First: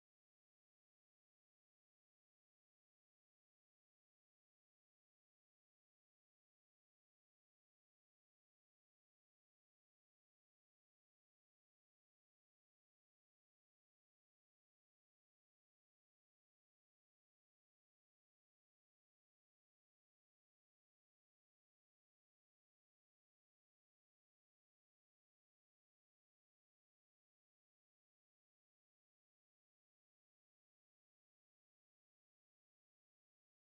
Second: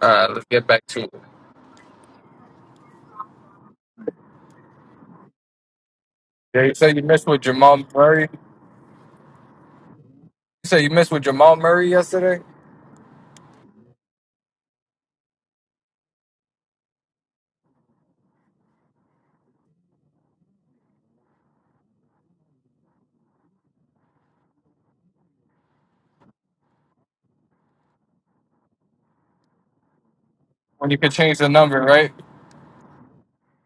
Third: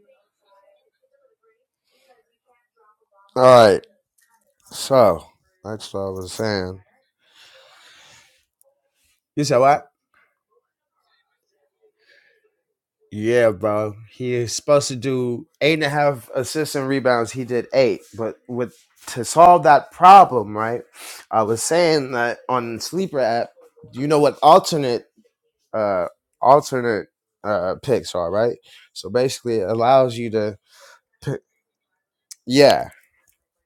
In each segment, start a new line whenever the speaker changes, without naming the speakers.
Uh, let's get back to it.
All right. So that's what I was
Yeah, you
saying.
said you missed with Jamal Murray. You
You said what?
said you missed with Jamal Murray yesterday
Yeah, bro. He is supposed to do eight and a half assists and rebounds. He did eight, but with to solve that problem, right? I was saying that on sleeper app. You know what alternate uh alternate uh picks are, right? So basically, it allows you to
when you could change
pick,
the number, right?
yeah.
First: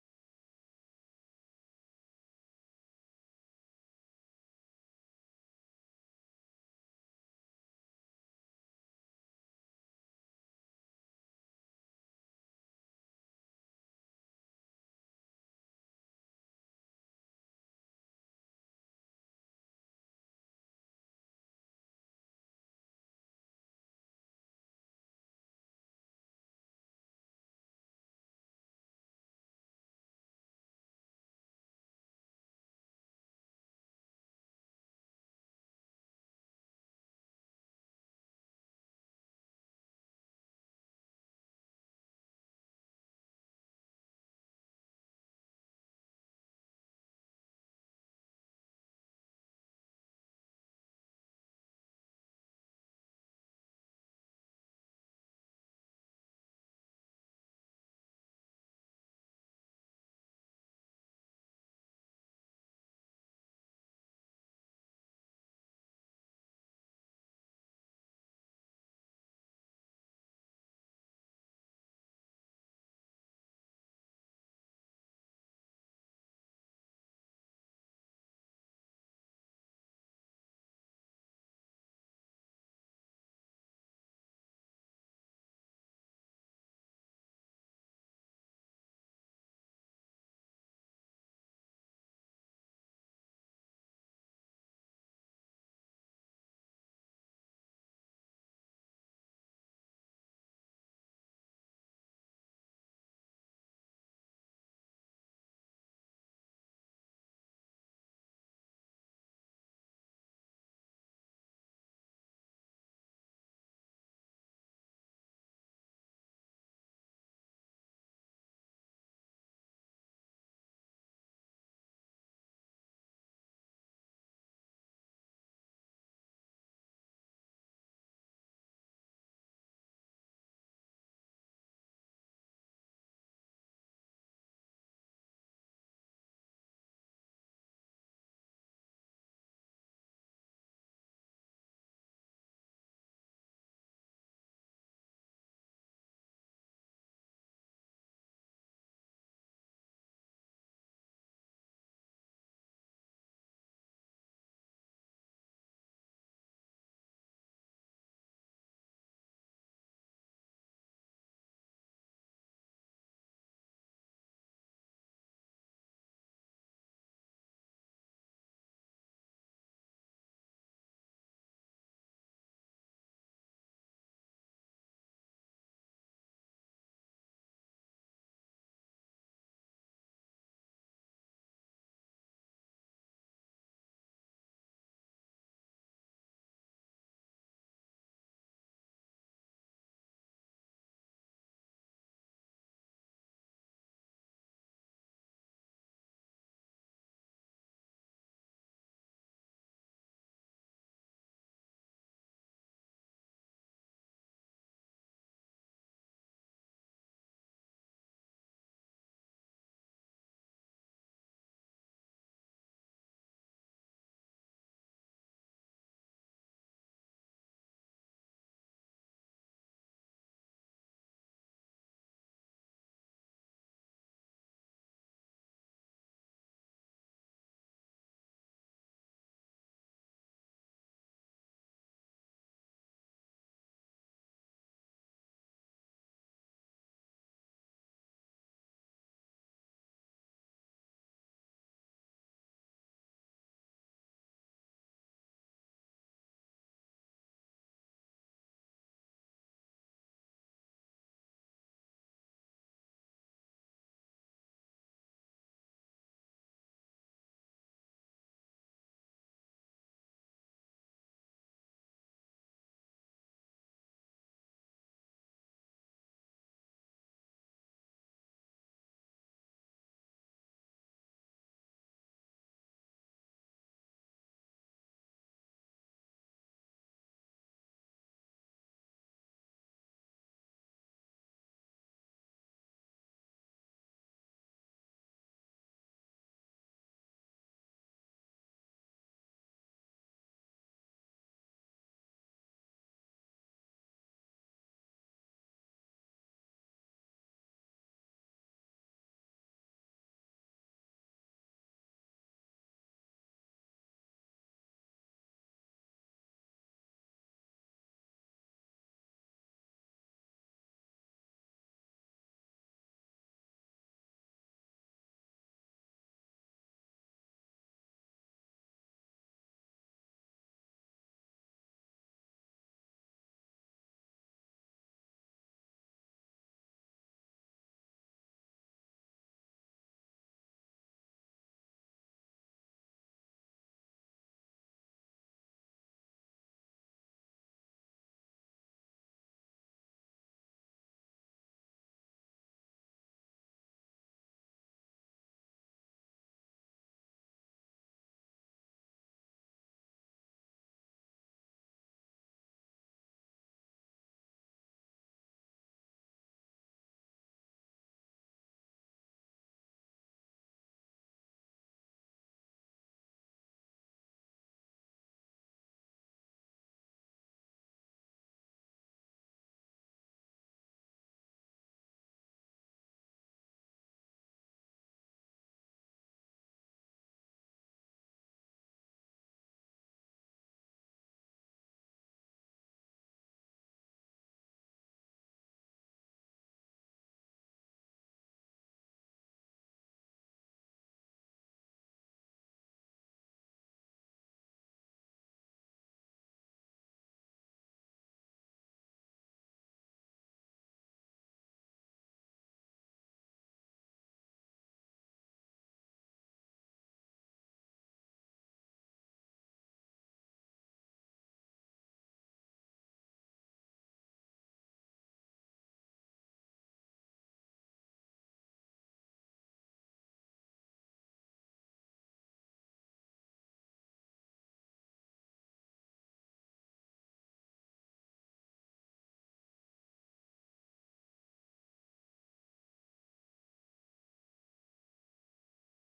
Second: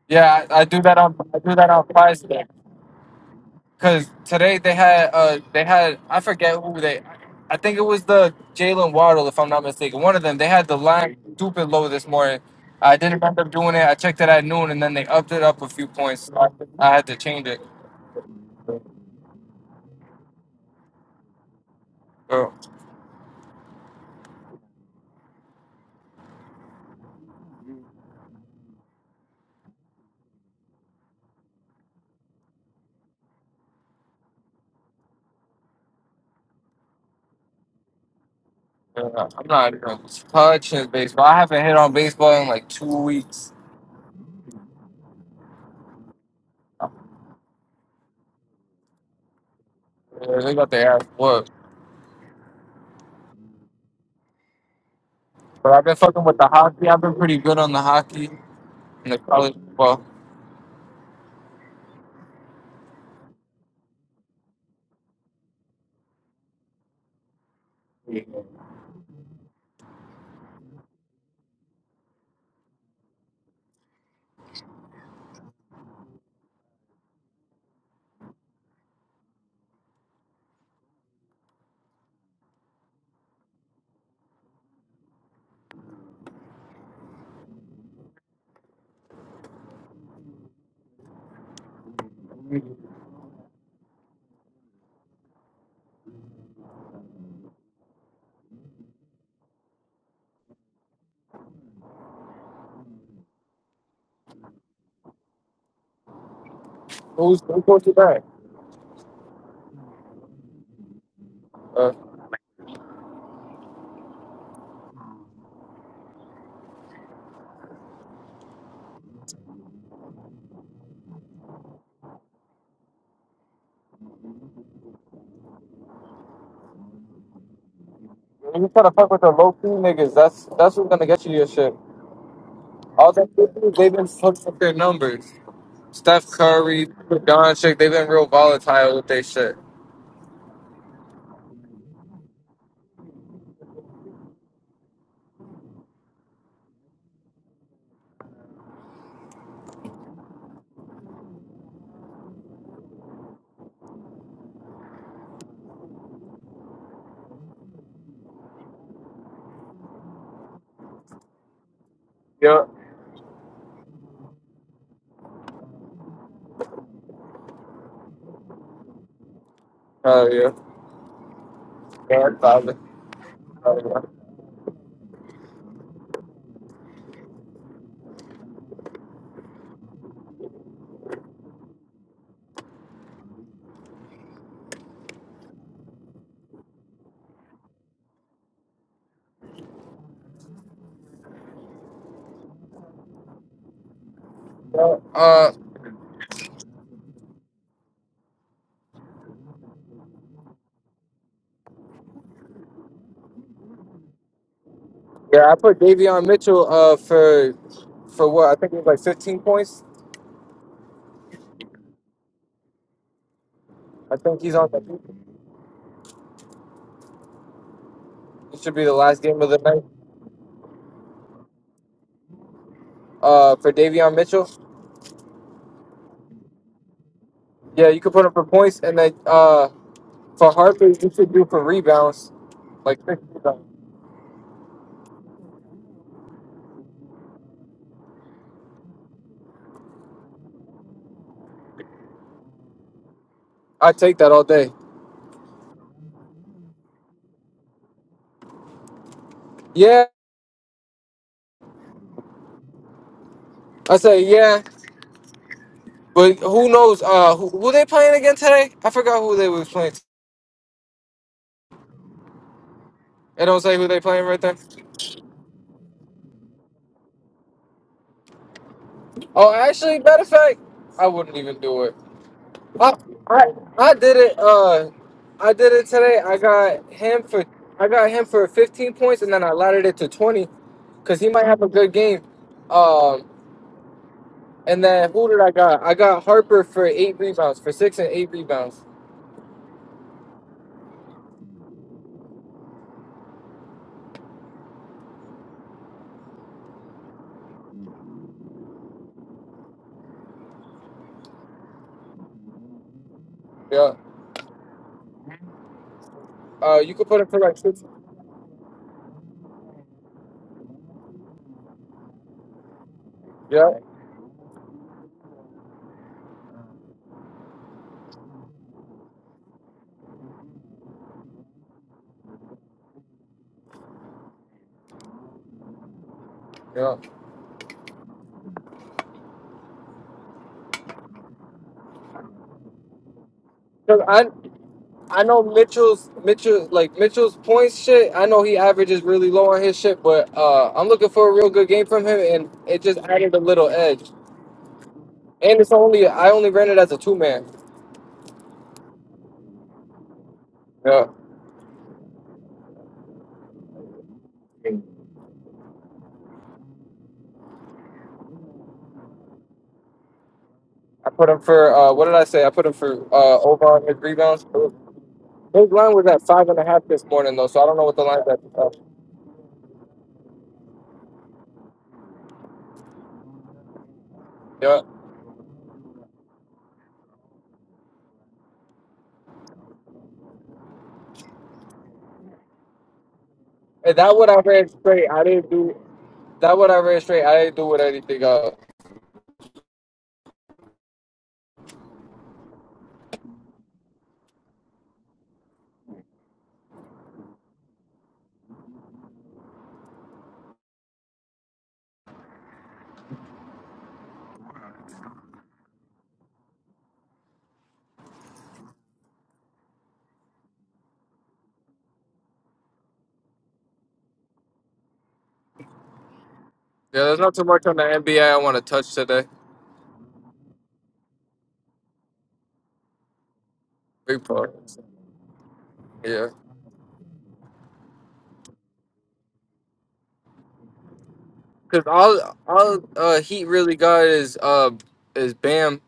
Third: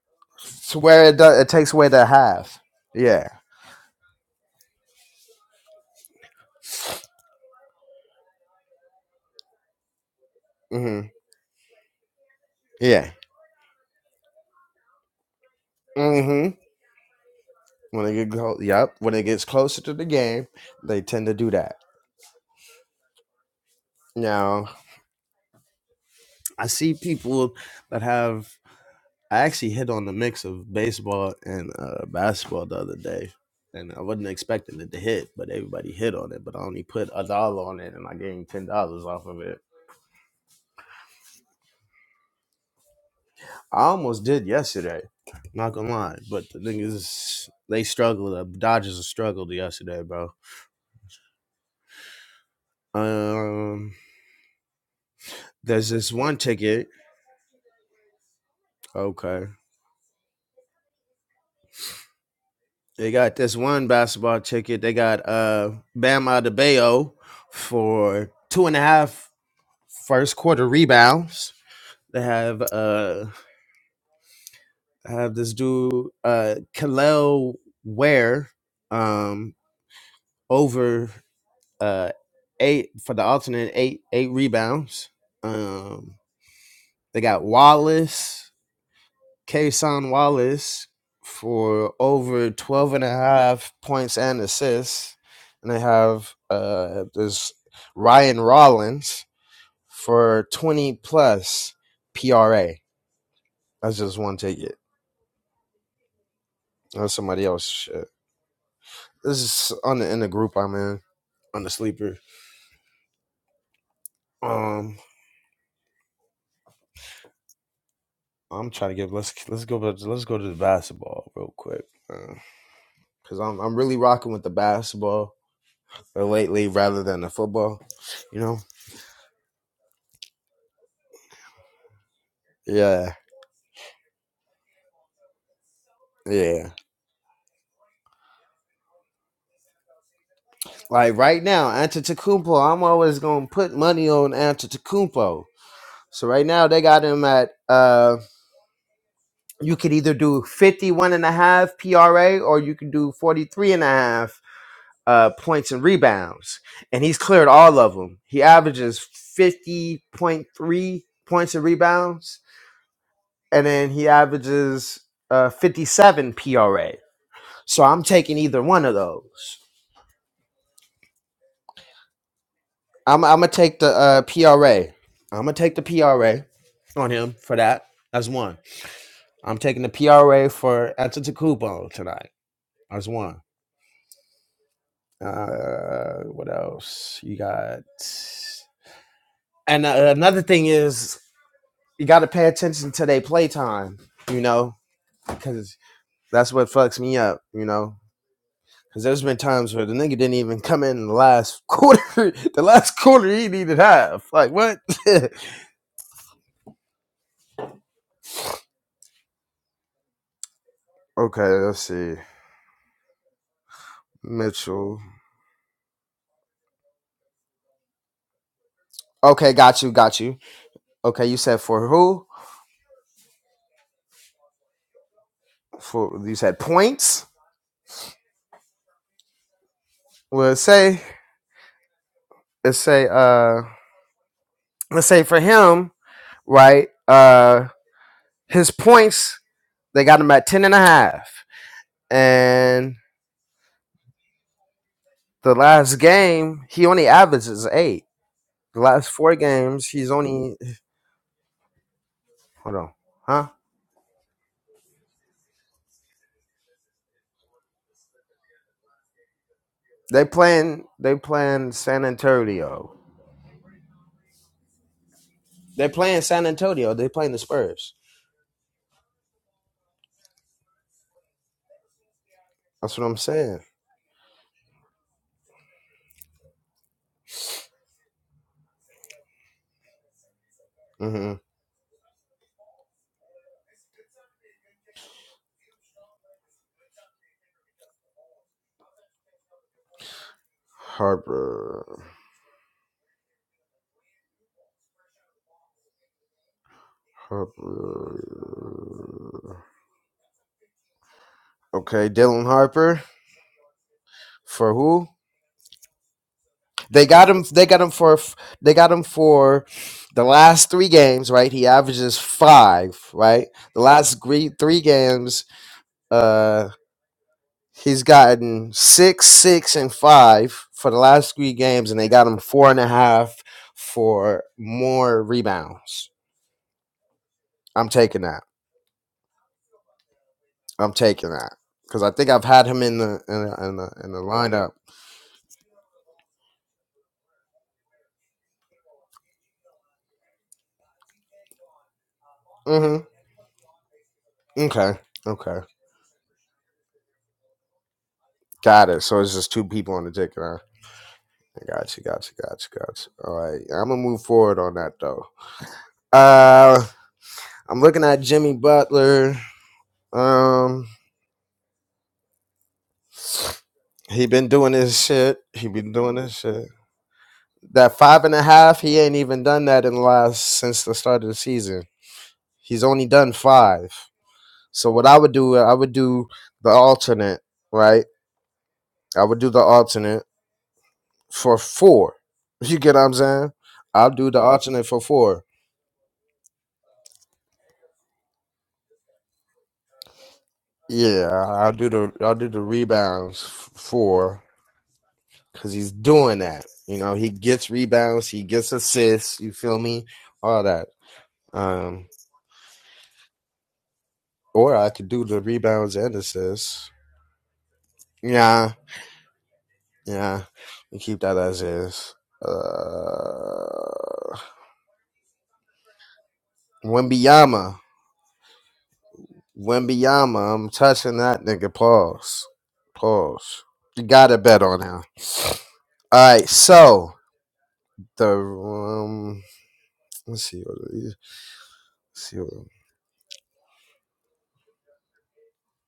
Yeah, I, I
to
do that
where it
on
does,
I
it
do that
takes
on
away the
Friday
half. Yeah.
because today they had uh they had I forget who they I think it was the Jalen Waddle if I'm not mistaken one of them they had the
Mm-hmm.
line stupid low this morning. I
Yeah.
didn't end up doing it. I checked it at noon and then they upped it up a few points. So
Mm-hmm.
I, I had to change it.
When they get close, yep. When it gets closer to the game, they tend to do that.
Bro,
Now I see people that have. I actually hit on the mix of baseball and uh, basketball the other day, and I wasn't expecting it to hit, but everybody hit on it. But I only put a dollar on it, and I gained ten dollars
uh,
off of
I'm
it.
not even touching baseball. I haven't hit on baseball in like two weeks.
I almost did yesterday, not gonna lie. But the niggas, they struggled. The Dodgers struggled yesterday, bro.
Yeah, they got their ass whooped.
Um,
But I've
there's
been
this
fucking
one
with the hockey.
ticket.
I've been pretty good on the hockey and the
Okay.
college football.
They got this one basketball ticket. They got uh Bam Adebayo for two and a half first quarter rebounds. They have uh have this dude uh Kalel Ware um over uh eight for the alternate eight eight rebounds. Um they got Wallace. Kason Wallace for over 12 and a half points and assists. And they have uh, this Ryan Rollins for 20 plus PRA. That's just one ticket. That's
Who's
somebody
who
else shit.
quarterback?
This is on the in the group I'm in on the
Uh,
sleeper. Um, I'm trying to get let's let's go let's go to the basketball real quick because I'm I'm really rocking with the basketball uh, lately rather than the football. You know,
when you try to fuck with the low key niggas, that's that's what's gonna get you your shit.
yeah.
All that they've been fucking with their numbers. Steph
Yeah.
Curry, Doncic, they've been real volatile with their shit.
Like right now, Antetokounmpo, I'm always gonna put money on Antetokounmpo. So right now they got him at uh you could either do 51 and a half PRA or you can do 43 and a half uh points and rebounds. And he's cleared all of them. He averages 50.3 points and rebounds
Yeah.
and then he averages uh 57 PRA. So I'm taking either one of those.
Oh yeah. Yeah, probably.
I'm I'm gonna take the
Oh,
uh, PRA. I'm gonna take the PRA on him for that. That's one. I'm taking the PRA for Antetokounmpo tonight. That's one. Uh, what else? You got. And uh, another thing is you got to pay attention to their playtime. You know,
yeah. Uh,
because that's what fucks me up. You know. Cause there's been times where the nigga didn't even come in the last quarter. the last quarter he needed half. Like what?
yeah, I put Davion Mitchell uh for for what I think it was like 15 points.
okay, let's see.
I think he's on the.
Mitchell.
It should be the last game of
Okay,
the night.
got you, got you. Okay, you said for who?
uh, for Davion Mitchell.
For you said points.
Yeah, you could put him for points, and then uh,
Well,
for
let's
Harper, you
say
should do for rebounds,
let's
like
say
six
uh
rebounds.
let's say for him, right? Uh his points, they got him at ten and a half. And
I take that all day.
the last game, he only averages eight. The last four games,
Yeah,
he's only hold on. Huh?
I say yeah, but who knows? Uh, who, who they playing again today? I forgot who they was playing.
They playing they playing San Antonio.
It don't say who they playing right there.
They playing San Antonio, they playing the Spurs.
Oh, actually, matter of fact, I wouldn't even do it. I,
That's what I'm
I,
saying.
I did it. Uh, I did it today. I got him for I got him for 15 points, and then I laddered it to 20 because he
Mm-hmm.
might have a good game. Um, And then who did I got? I got Harper for eight rebounds, for six and eight rebounds.
Harper. Harper. Okay, Dylan Harper
Yeah.
for who?
Uh, you
They
could put him
got
for
him.
like
They got
six.
him for. They got him for the last three games. Right, he averages five. Right,
Yeah.
the last three three games. Uh, he's gotten six, six, and five for the last three games, and they got him four and a half for more rebounds.
Yeah.
I'm taking that. I'm taking that because I think I've had him in the in the in the,
Cause
in the
I
lineup.
I know Mitchell's Mitchell like Mitchell's points shit. I know he averages really low on his shit, but uh, I'm looking for a real good game from him, and it
Mm-hmm.
just added a little edge.
Okay. Okay.
And it's only I only ran it as a two man.
Got it. So it's just two people on the ticket, huh?
Yeah.
I got you, got you, got you, got you. All right. Yeah, I'm gonna move forward on that though. Uh I'm looking at Jimmy Butler. Um
I put him for uh, what did I say? I put him for uh, over on his
he
rebounds.
been doing this shit. He
His
been
line was
doing
at
this
five and a
shit.
half this morning though, so I don't know
That
what the
five
line's
and
at.
a
Uh,
half, he ain't even done that in the last since the start of the season. He's only done five.
yeah.
So what I would do, I would do the alternate, right? I would do the alternate for four. You get what I'm saying?
And
I'll
that what
do the
I read
alternate for
straight. I
four
didn't do that. What I read straight. I didn't do with anything else.
Yeah, I'll do the I'll do the rebounds f- for because he's doing that. You know, he gets rebounds, he gets assists. You feel me? All that. Um, or I could do the rebounds and assists. Yeah, yeah. We keep that as is. Uh,
Yeah, there's not too much on
Wembiyama,
the NBA I want to touch today.
Wembiyama. I'm touching that nigga. Pause. Pause. You
Big
gotta bet
points.
on him.
Yeah,
All right. So the um, let's see what it is.
because all
Let's see.
all uh, Heat really got is uh is Bam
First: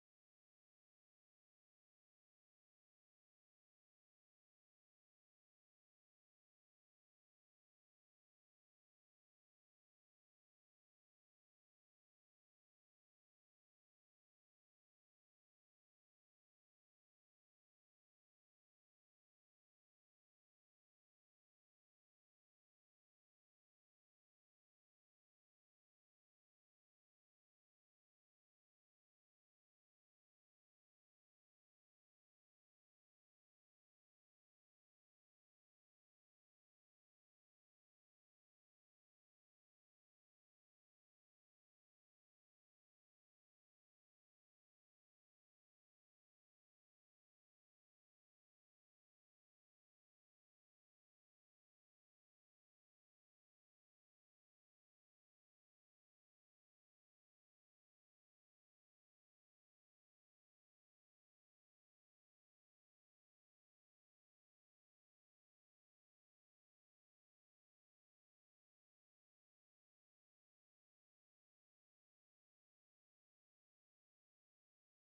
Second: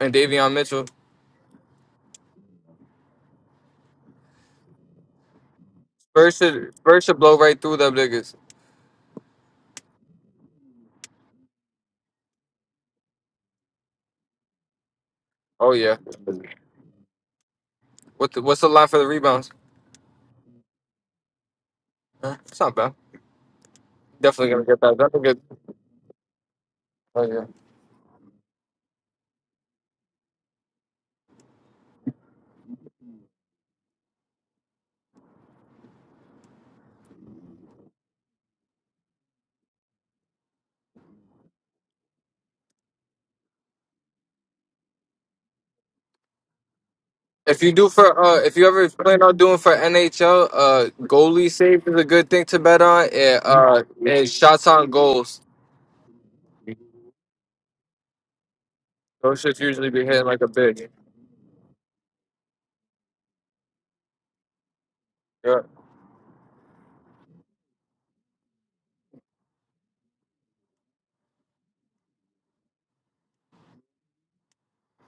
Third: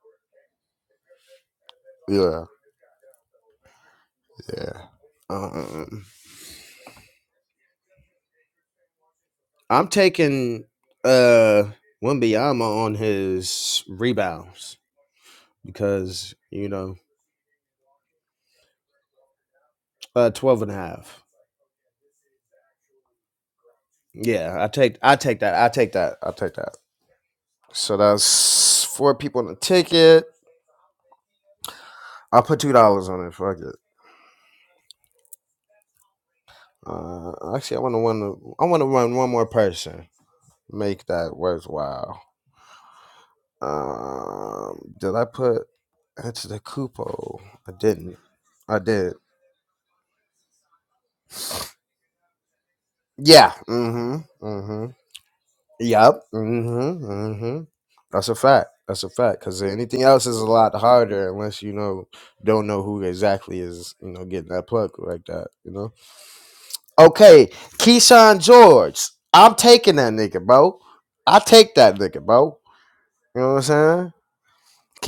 and Davion Mitchell.
Yeah, yeah. Um,
First should first should blow right through them niggas.
I'm taking uh Wimbyama on his rebounds
Oh yeah.
because you know
What the, what's the line for the rebounds?
uh 12 and a half.
Huh? It's not bad. Definitely
Yeah,
gonna
I
get that.
take
That's
I
a
take
good.
that. I take that. I take that.
Oh yeah.
So that's four people on the ticket. I'll put two dollars on it. Fuck it. Uh, actually, I want to run. I want to run one more person. Make that worthwhile. Um, did I put? That's the cupo.
If
I
you do for
didn't.
uh, if you
I
ever
did.
plan on doing for NHL, uh, goalie save is a good thing to bet on, and
Yeah.
uh, and
Mm-hmm.
shots
Mm-hmm.
on goals.
Yep. Mm-hmm. Mm-hmm. That's a fact. That's a fact.
Those shits
Because
usually
anything
be hitting
else is
like
a
a
lot
bitch.
harder unless you know don't know who exactly is you know getting that plug like that.
Yeah.
You know. Okay, Keyshawn George. I'm taking that nigga, bro. I take that nigga, bro. You know what I'm saying?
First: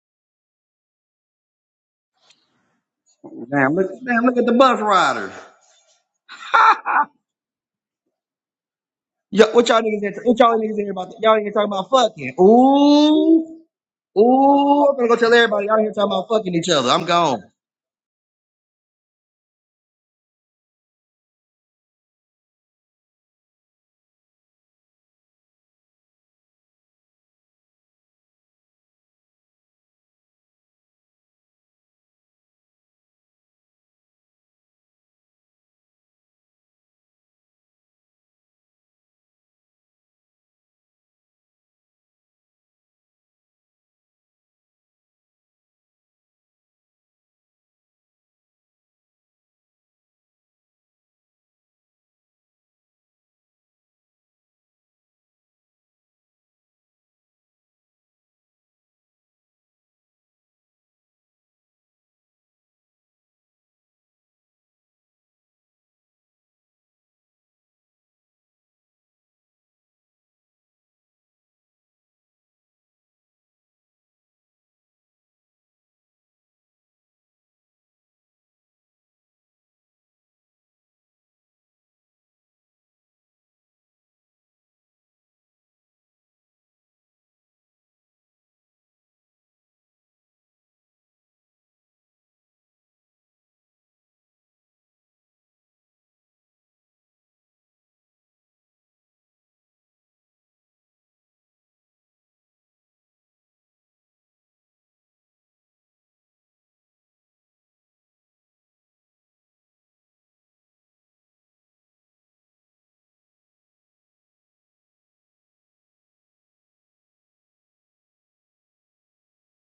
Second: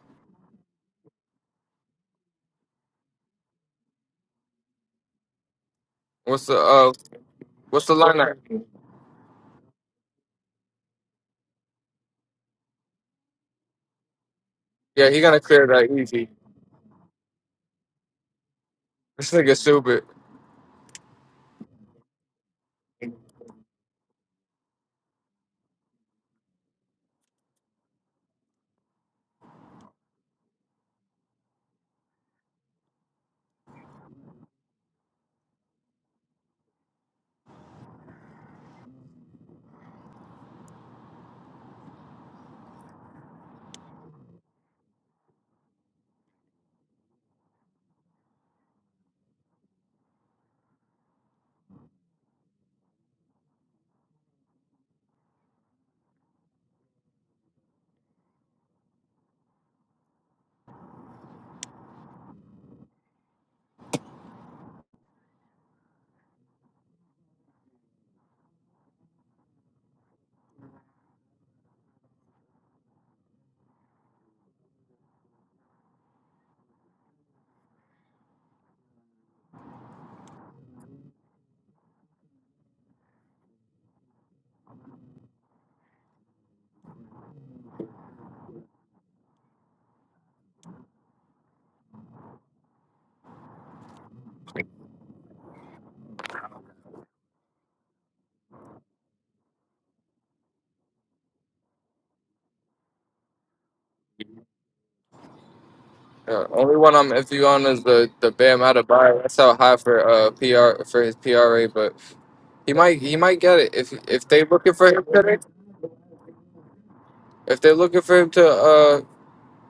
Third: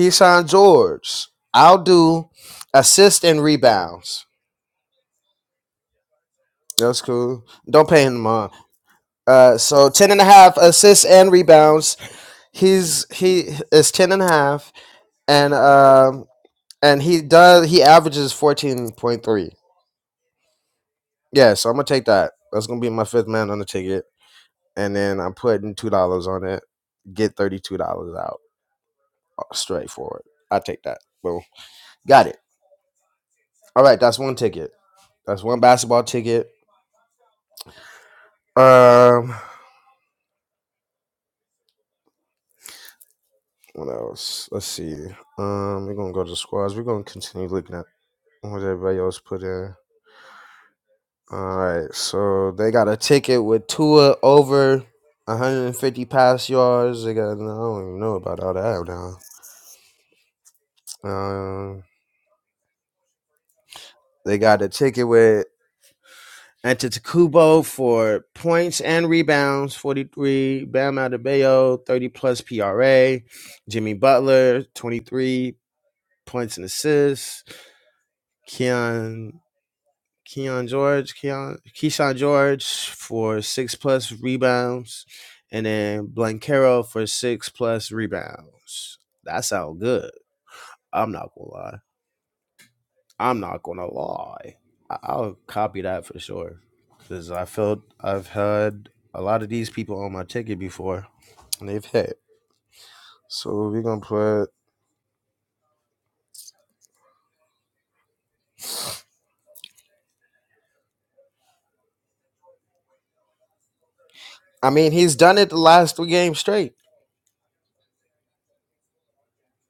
Keyshawn George. I'll do assist and
Damn, look, damn,
rebounds.
look at the bus riders.
What's the uh,
That's cool.
what's
Don't
the
pay him
lineup?
on.
Yo,
Uh,
what y'all
so
niggas?
ten
in-
and a
What
half
y'all niggas in here
assists
about?
and
Y'all in here talking about
rebounds
fucking?
he's he
Ooh,
is 10 and a half,
ooh. I'm gonna
Yeah,
go
he
tell
gonna
and
everybody
clear
y'all in
that
here talking
um
about
easy.
fucking each other.
and
I'm
he
gone.
does he averages
This
14.3
nigga stupid.
yeah so i'm gonna take that that's gonna be my fifth man on the ticket and then i'm putting two dollars on it get 32 dollars out uh, straightforward i take that boom got it all right that's one ticket that's one basketball ticket um what else let's see um we're gonna go to the squads we're gonna continue looking at what everybody else put in All right, so they got a ticket with Tua over 150 pass yards. They got I don't even know about all that now. Um, they got a ticket with Antetokounmpo for points and rebounds, 43. Bam Adebayo, 30 plus PRA. Jimmy Butler, 23 points and assists. Keon Keon George, Keon Keyshawn George for six plus rebounds, and then Blancaro for six plus rebounds. That sounds good. I'm not gonna lie. I'm not gonna lie. I- I'll copy that for sure. Cause I felt I've had a lot of these people on my ticket before, and they've hit. So we're gonna put.
Yeah, only one I'm iffy on is the the Bam out of buy. That's how high for uh PR for his PRA, but he might he might get it if if they
I
looking for
mean,
him
he's done
today.
it the last three games straight.
If they're looking for him to uh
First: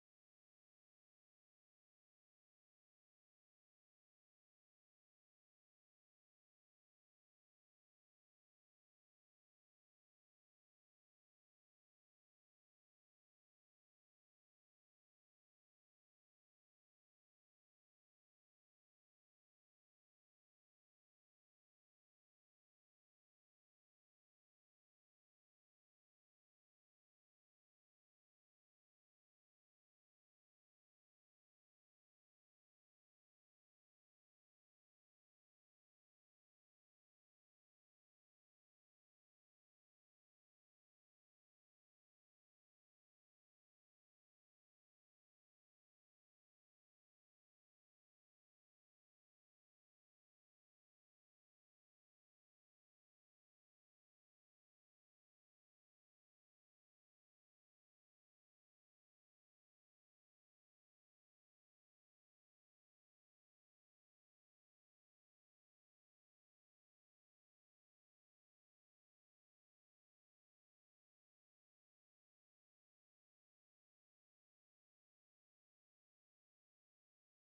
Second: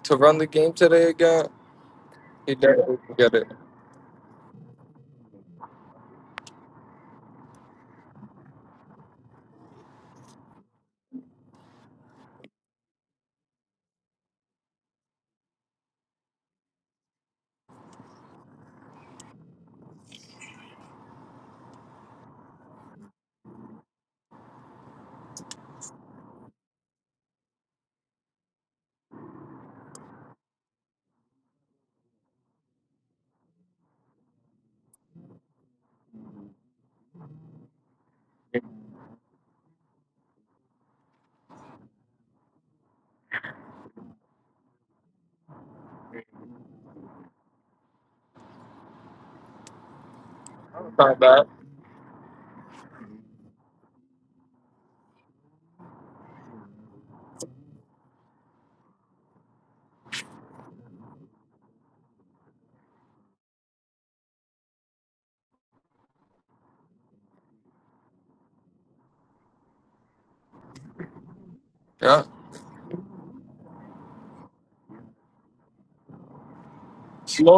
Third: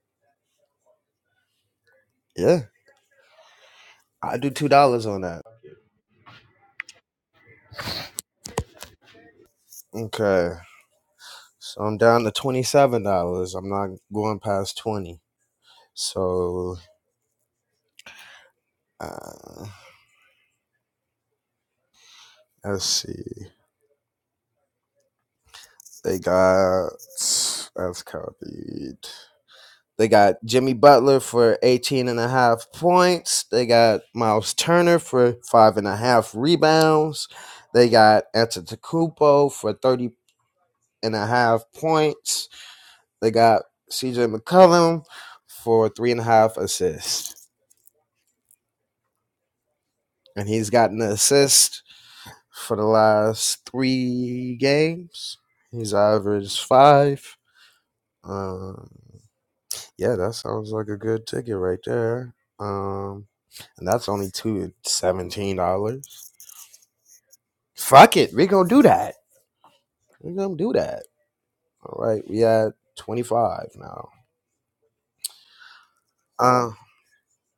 to run the game today again, he
Yeah,
definitely can get it.
I do two dollars on that. Okay. So I'm down to twenty seven dollars. I'm not going past twenty. So uh, let's see. They got that's copied. They got Jimmy Butler for 18 and a half points. They got Miles Turner for five and a half rebounds. They got Antetokounmpo for 30 and a half points. They got CJ McCollum for three and a half assists. And he's gotten an
Come bad.
assist for the last three games. He's averaged five. Um, yeah, that sounds like a good ticket right there. Um, and that's only two seventeen dollars. Fuck it, we gonna do that. we gonna do that. All
Yeah.
right, we at twenty five now. Uh,
Slow.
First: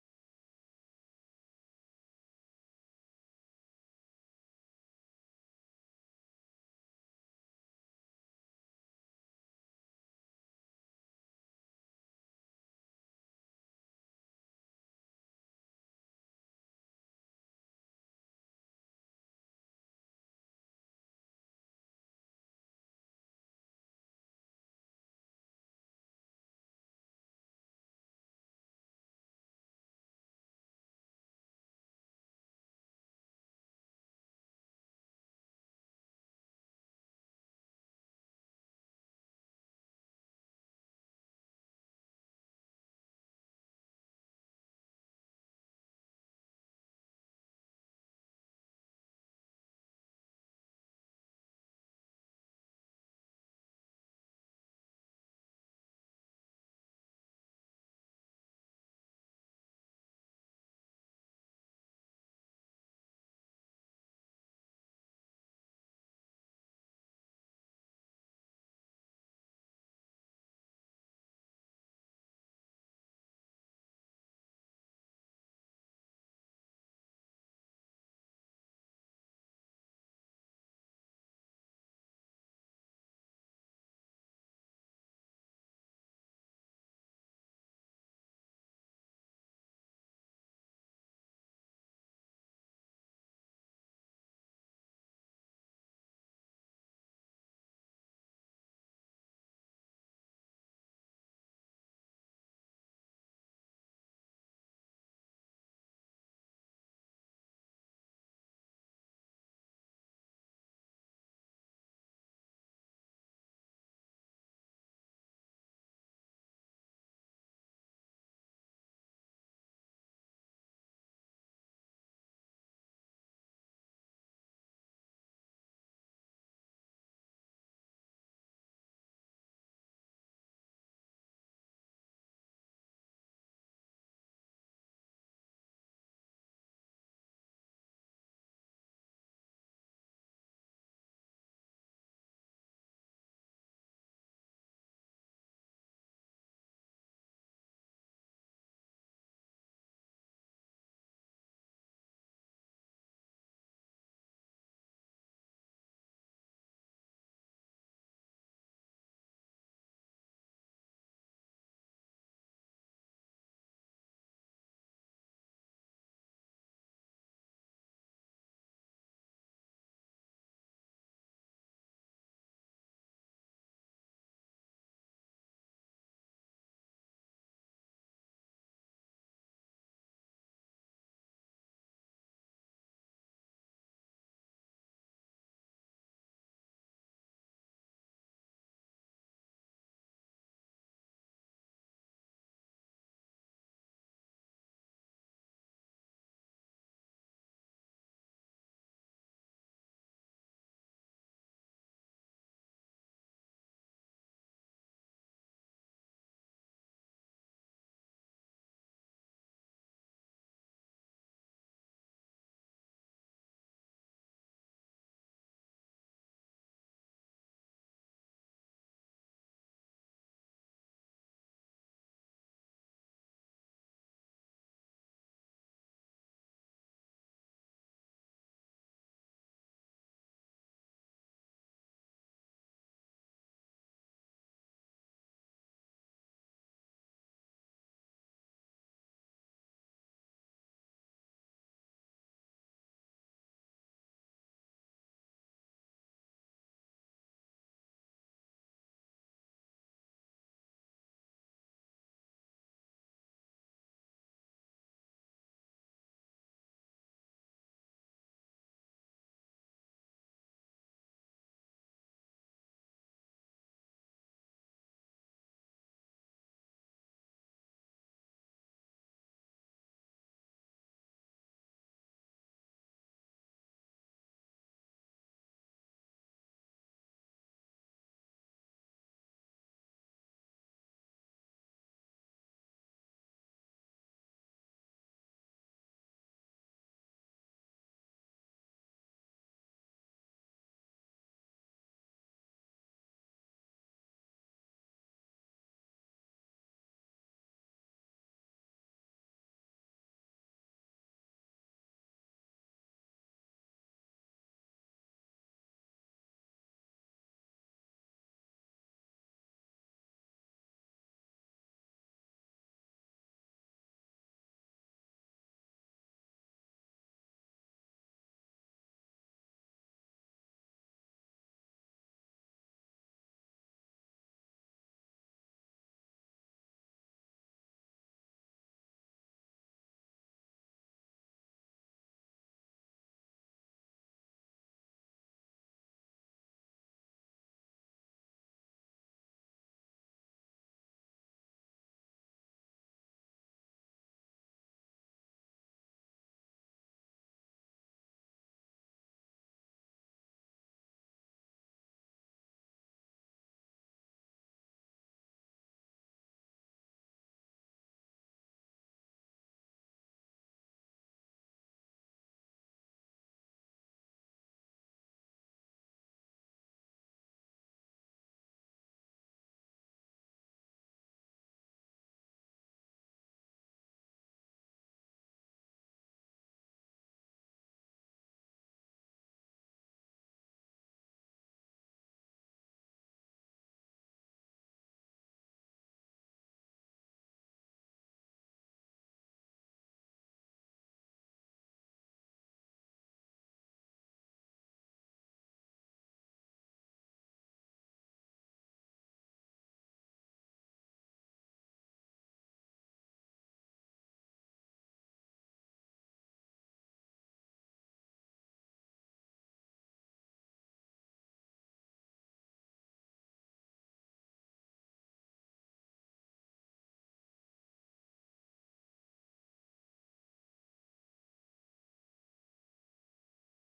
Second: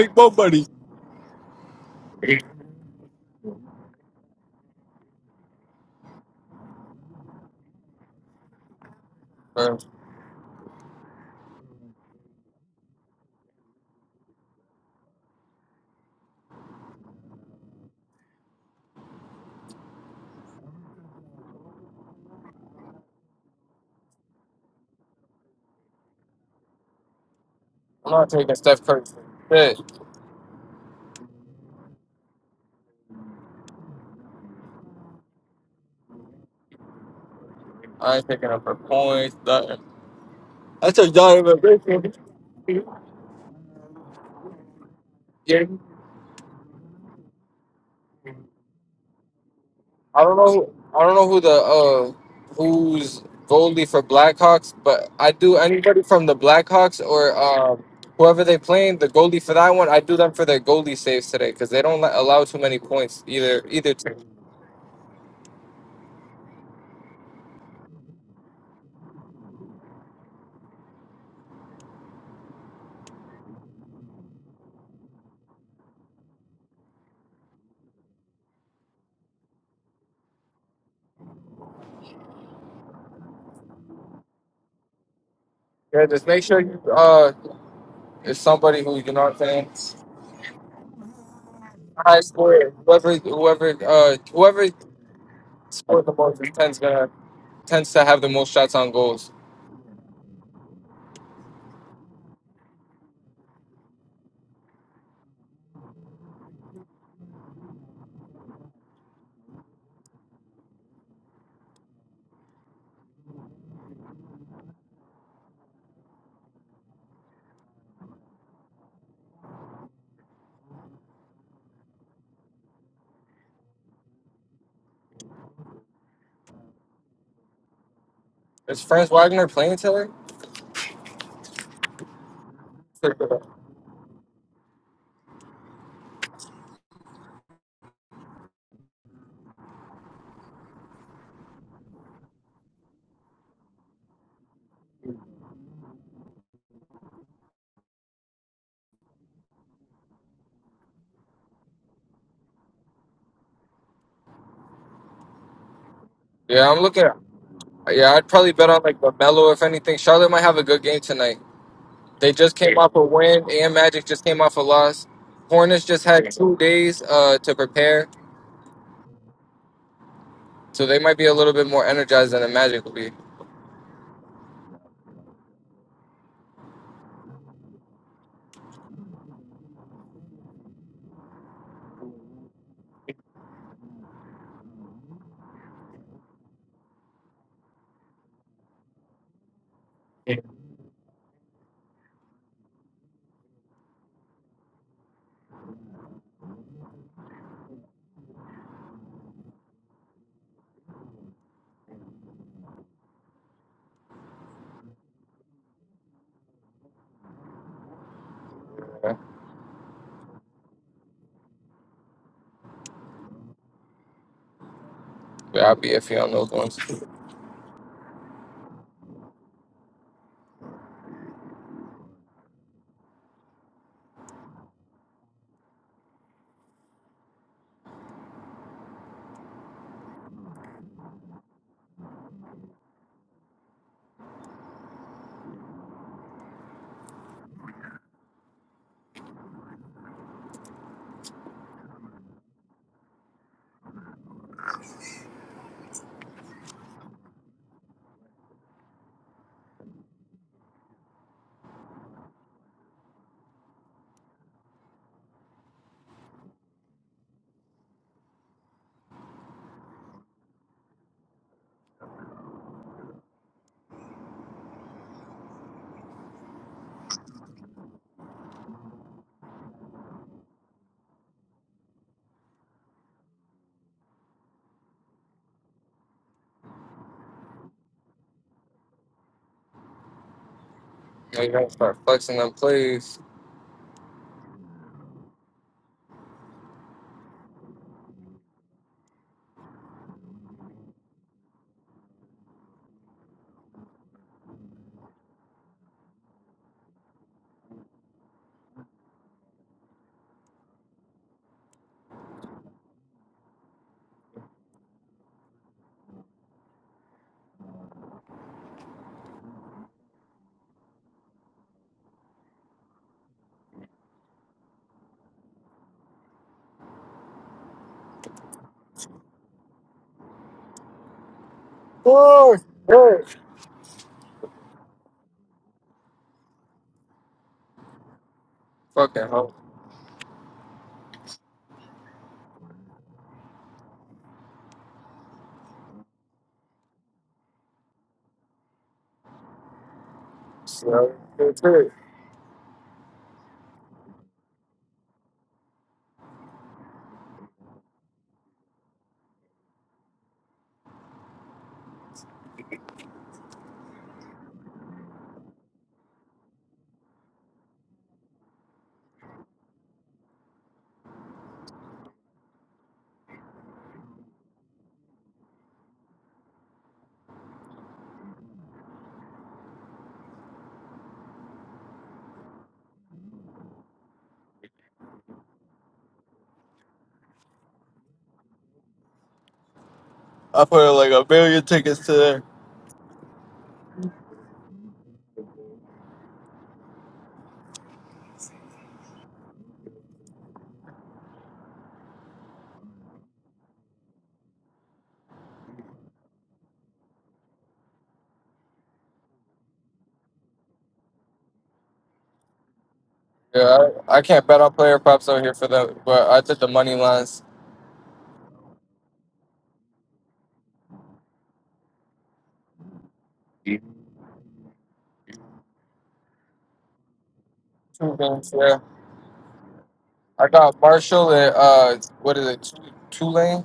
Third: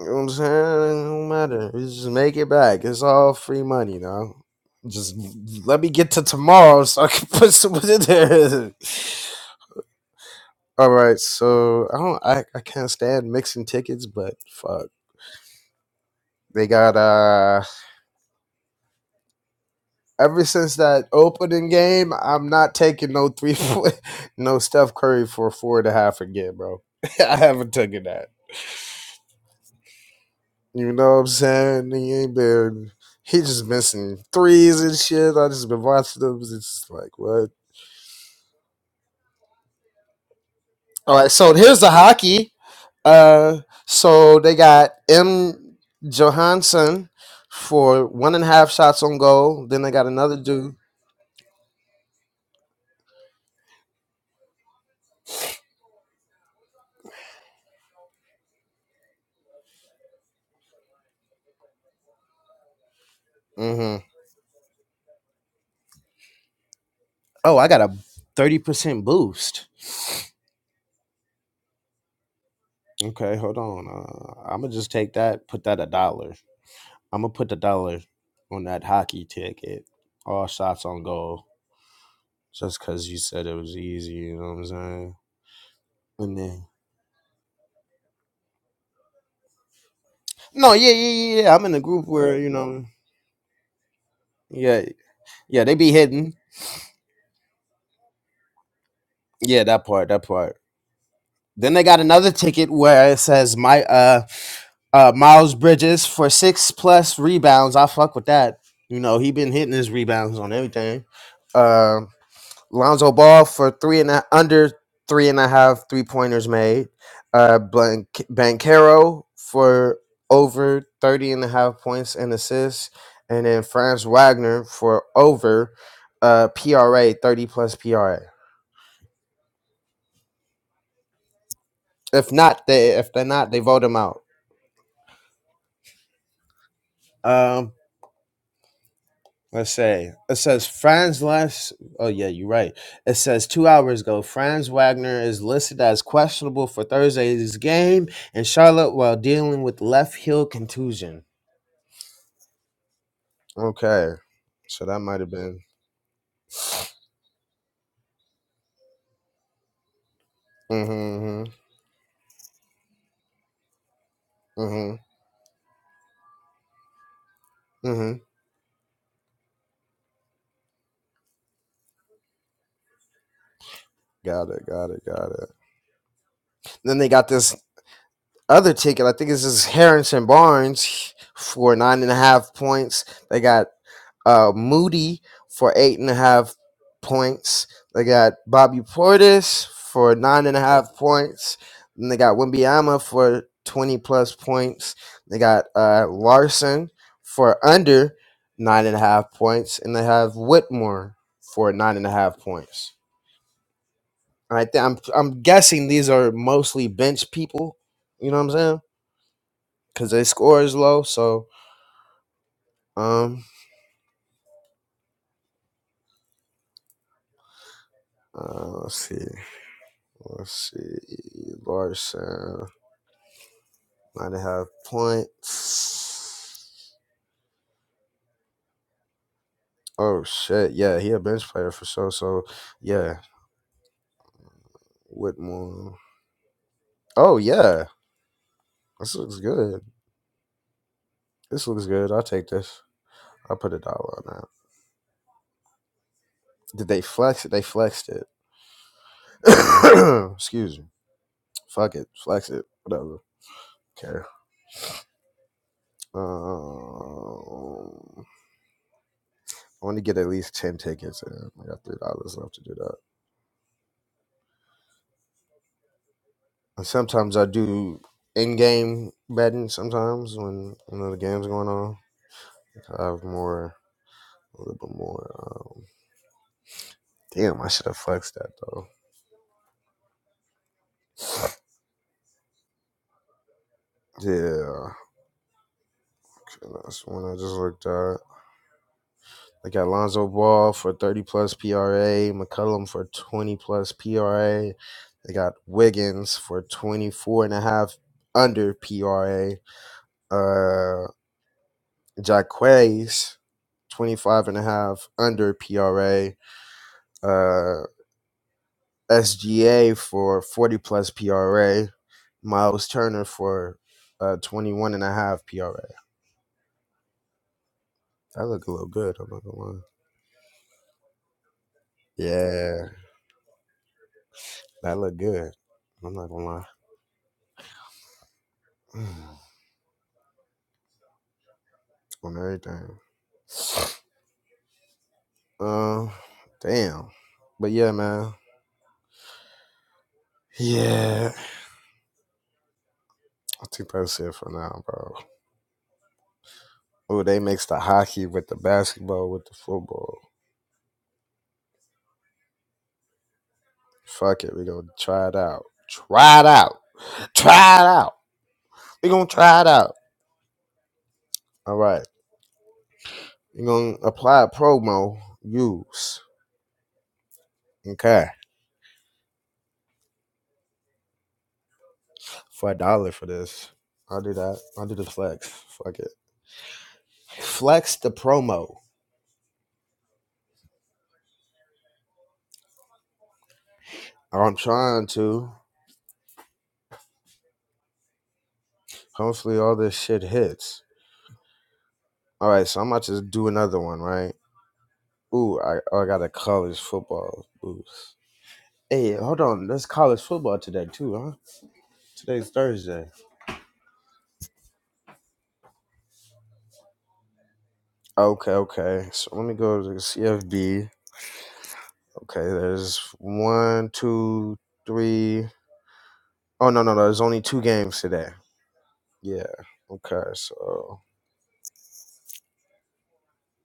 you know what I'm saying? It don't matter. We just make it back. It's all free money now. Just let me get to tomorrow so I can put some in there.
I'm
All right, so I don't, I, I can't stand mixing tickets, but fuck, they got uh. Ever since that opening game, I'm not taking no three, point- no Steph Curry for four and a half again, bro. I haven't taken that.
not taking Steph Curry for shit.
You know what I'm saying? He ain't been. He just missing threes and shit. I just been watching them. It's just like what.
I ain't picking up her points. Nothing. I took
All right, so
Donovan
here's the hockey.
Mitchell.
Uh, so they got
Yeah.
M. Johansson for one and a half shots on goal. Then they got
I don't
another
know.
dude.
I don't know who the uh who's goalie for Blackhawks, but I do anybody from the Blackhawks or um whoever they playing the goalie for that one. I do them for their goalie saves today because they don't let- allow too many points either either
hmm
team.
Oh, I got a thirty percent boost. Okay, hold on. Uh, I'm gonna just take that. Put that a dollar. I'm gonna put the dollar on that hockey ticket. All shots on goal. Just cause you said it was easy, you know what I'm saying?
Yeah, just
And
make sure
then
you uh is somebody who you know what I'm saying
no, yeah, yeah, yeah. yeah, I'm in a group
high
where you
score.
know,
Whoever whoever uh whoever
yeah, yeah, they be
scored the
hitting.
most tends gonna tends to have the most shots on goals.
Yeah, that part, that part. Then they got another ticket where it says my uh uh Miles Bridges for six plus rebounds. I fuck with that. You know, he been hitting his rebounds on everything. Uh, Lonzo Ball for three and a, under three and a half three pointers made. Uh Blank Bankero for over 30 and a half points and assists. And then Franz Wagner for over uh PRA, 30 plus PRA.
Is Franz Wagner playing Taylor?
If not, they if they're not, they vote him out. Um, let's say it says Franz last. Oh yeah, you're right. It says two hours ago, Franz Wagner is listed as questionable for Thursday's game in Charlotte while dealing with left heel contusion. Okay, so that might have been.
Yeah, I'm looking. Yeah, I'd probably bet on like Lamelo if anything. Charlotte might have a good game
Mm-hmm.
tonight.
Mm-hmm.
They just came off a win. and Magic just came off a
Mm-hmm.
loss. Hornets just had two days uh to prepare,
mm-hmm.
so they might be a little bit more energized than the Magic will be.
Got it. Got it. Got it. Then they got this other ticket. I think this is Harrison Barnes for nine and a half points. They got uh, Moody for eight and a half points. They got Bobby Portis for nine and a half points. And they got Wimbiama for 20 plus points. They got uh, Larson for under nine and a half points. And they have Whitmore for nine and a half points. And I think I'm, I'm guessing these are mostly bench people. You know what I'm saying?
Yeah,
Because their score is low. So, um,
but I'll be iffy on those ones.
uh, let's see. Let's see. Larson. Nine and a half points. Oh shit, yeah, he a bench player for sure. So yeah, Whitmore. Oh yeah, this looks good. This looks good. I'll take this. I'll put a dollar on that. Did they flex it? They flexed it. Excuse me. Fuck it. Flex it. Whatever. Care. Um, I want to get at least ten tickets, and I got three dollars left to do that. And sometimes I do in-game betting. Sometimes when you know the game's going on. I have more, a little bit more. Um, damn, I should have flexed that though.
You gotta start flexing them plays.
Yeah, okay, that's one I just looked at. I got Lonzo Ball for 30 plus PRA, McCullum for 20 plus PRA. They got Wiggins for 24 and a half under PRA. Uh, Jaquez, 25 and a half under PRA. Uh, SGA for 40 plus PRA. Miles Turner for uh 21 and a half PRA. That look a little good. I'm not gonna lie.
Four,
Yeah,
four.
that look good. I'm not gonna lie.
Fucking hell.
On everything. Um, uh, damn. But yeah, man.
So
Yeah,
that's it.
I think that's it for now, bro. Oh, they mix the hockey with the basketball with the football. Fuck it, we gonna try it out. Try it out. Try it out. We gonna try it out. All right, you gonna apply a promo. Use. Okay. For a dollar for this. I'll do that. I'll do the flex. Fuck it. Flex the promo.
I put like a big tickets to there.
I'm trying to. Hopefully all this shit hits. All right, so I'm about to do another one, right? Ooh, I, oh, I got a college football boost. Hey, hold on. That's college football today too, huh? Today's Thursday.
Yeah, I, I can't bet on player props out here for that, but I took the money lines.
Okay, okay. So let me go to the CFB. Okay, there's one, two, three. Oh no, no, no. There's only two games
Two
today.
games, yeah.
Yeah. Okay,
I got
so
Marshall and uh, what is it, T- Tulane?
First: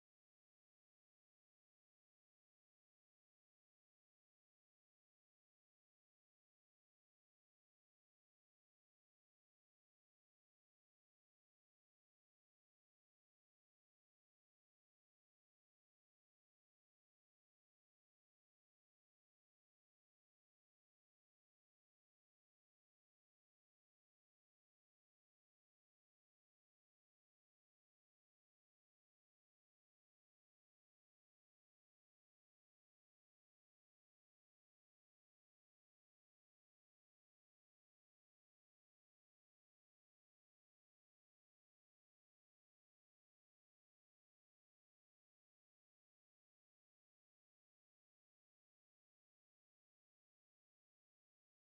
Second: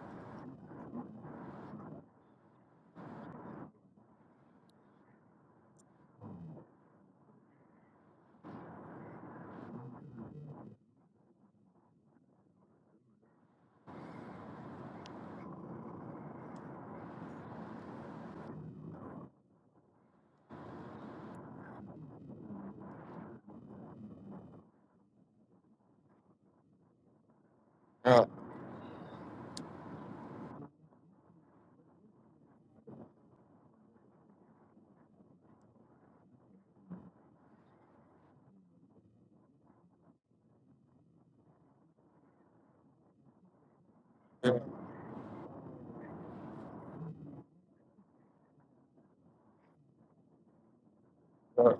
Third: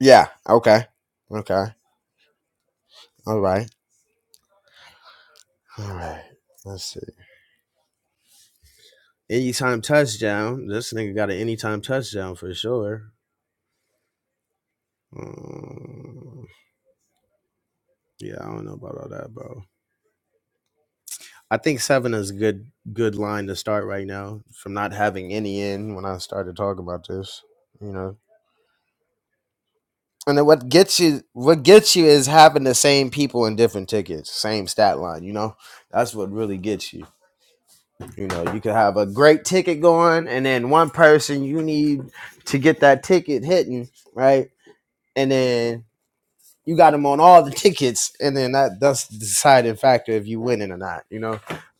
Yeah. Okay. Okay. All right. All right. Let's see. Anytime touchdown. This nigga got an anytime touchdown for sure. Mm, yeah, I don't know about all that, bro. I think seven is a good good line to start right now from not having any in when I started talking about this. You know.
Yeah.
And then what gets you what gets you is having the same people in different tickets, same stat line, you know? That's what really gets you. You know, you could have a great ticket going, and then one person you need to get that ticket hitting, right?
yeah.
And then you got them on all the tickets, and then that that's the deciding factor if you winning or not. You know,
yeah.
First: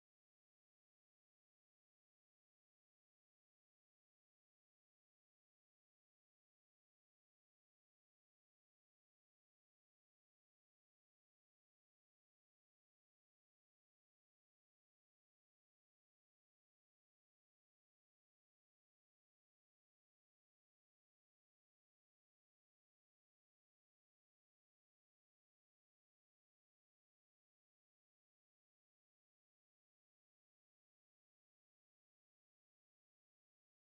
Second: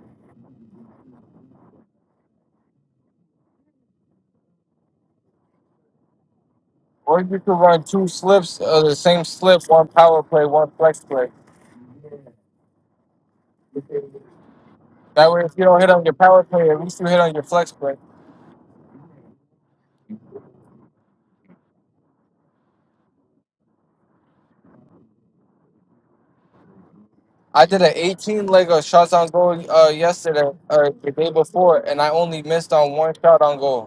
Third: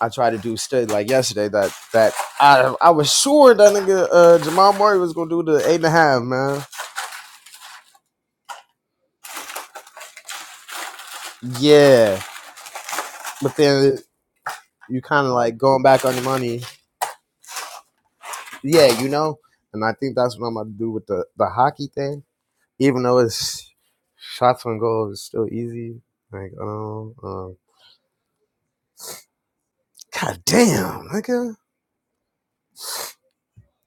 I tried to do stuff like yesterday that that I I was sure that nigga uh, Jamal Murray was gonna do the eight and a half, man.
Or you could run two slips, uh, the same slip, one power play, one flex play.
Yeah, but then you kind
That
of
way, if
like
you don't
going
hit
back
on
on
your
your
power
money.
play, at least you hit on your flex play.
Yeah, you know, and I think that's what I'm gonna do with the the hockey thing even though it's shots on goal is still easy. Like, um, um
I did an 18 leg of shots on goal uh,
God
yesterday, or
damn,
the day
nigga.
before, and I only missed on one shot on goal.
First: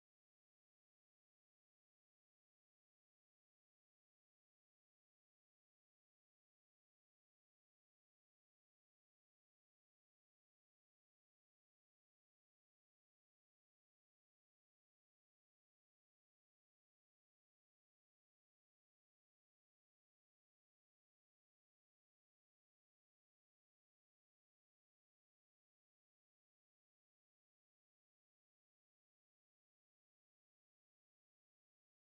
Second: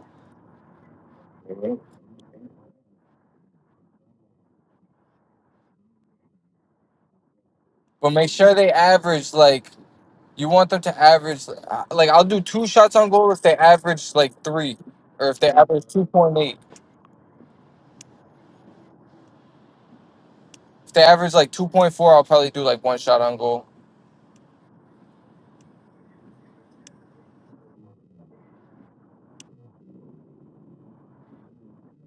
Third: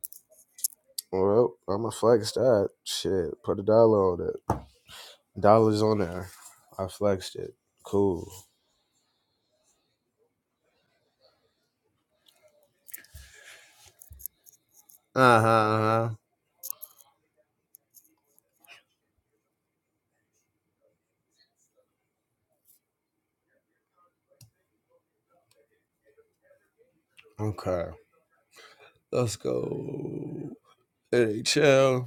Well, I'ma flex that. Shit. Put a dollar on it. Dollars on there. I flexed it.
But make
Cool.
sure they average like you want them to average. uh, Like I'll do two shots on goal if they average like three, or if
Uh-huh.
they average two
uh-huh.
point eight. If they average like two point four, I'll probably do like one shot on goal.
Okay. Let's go. NHL.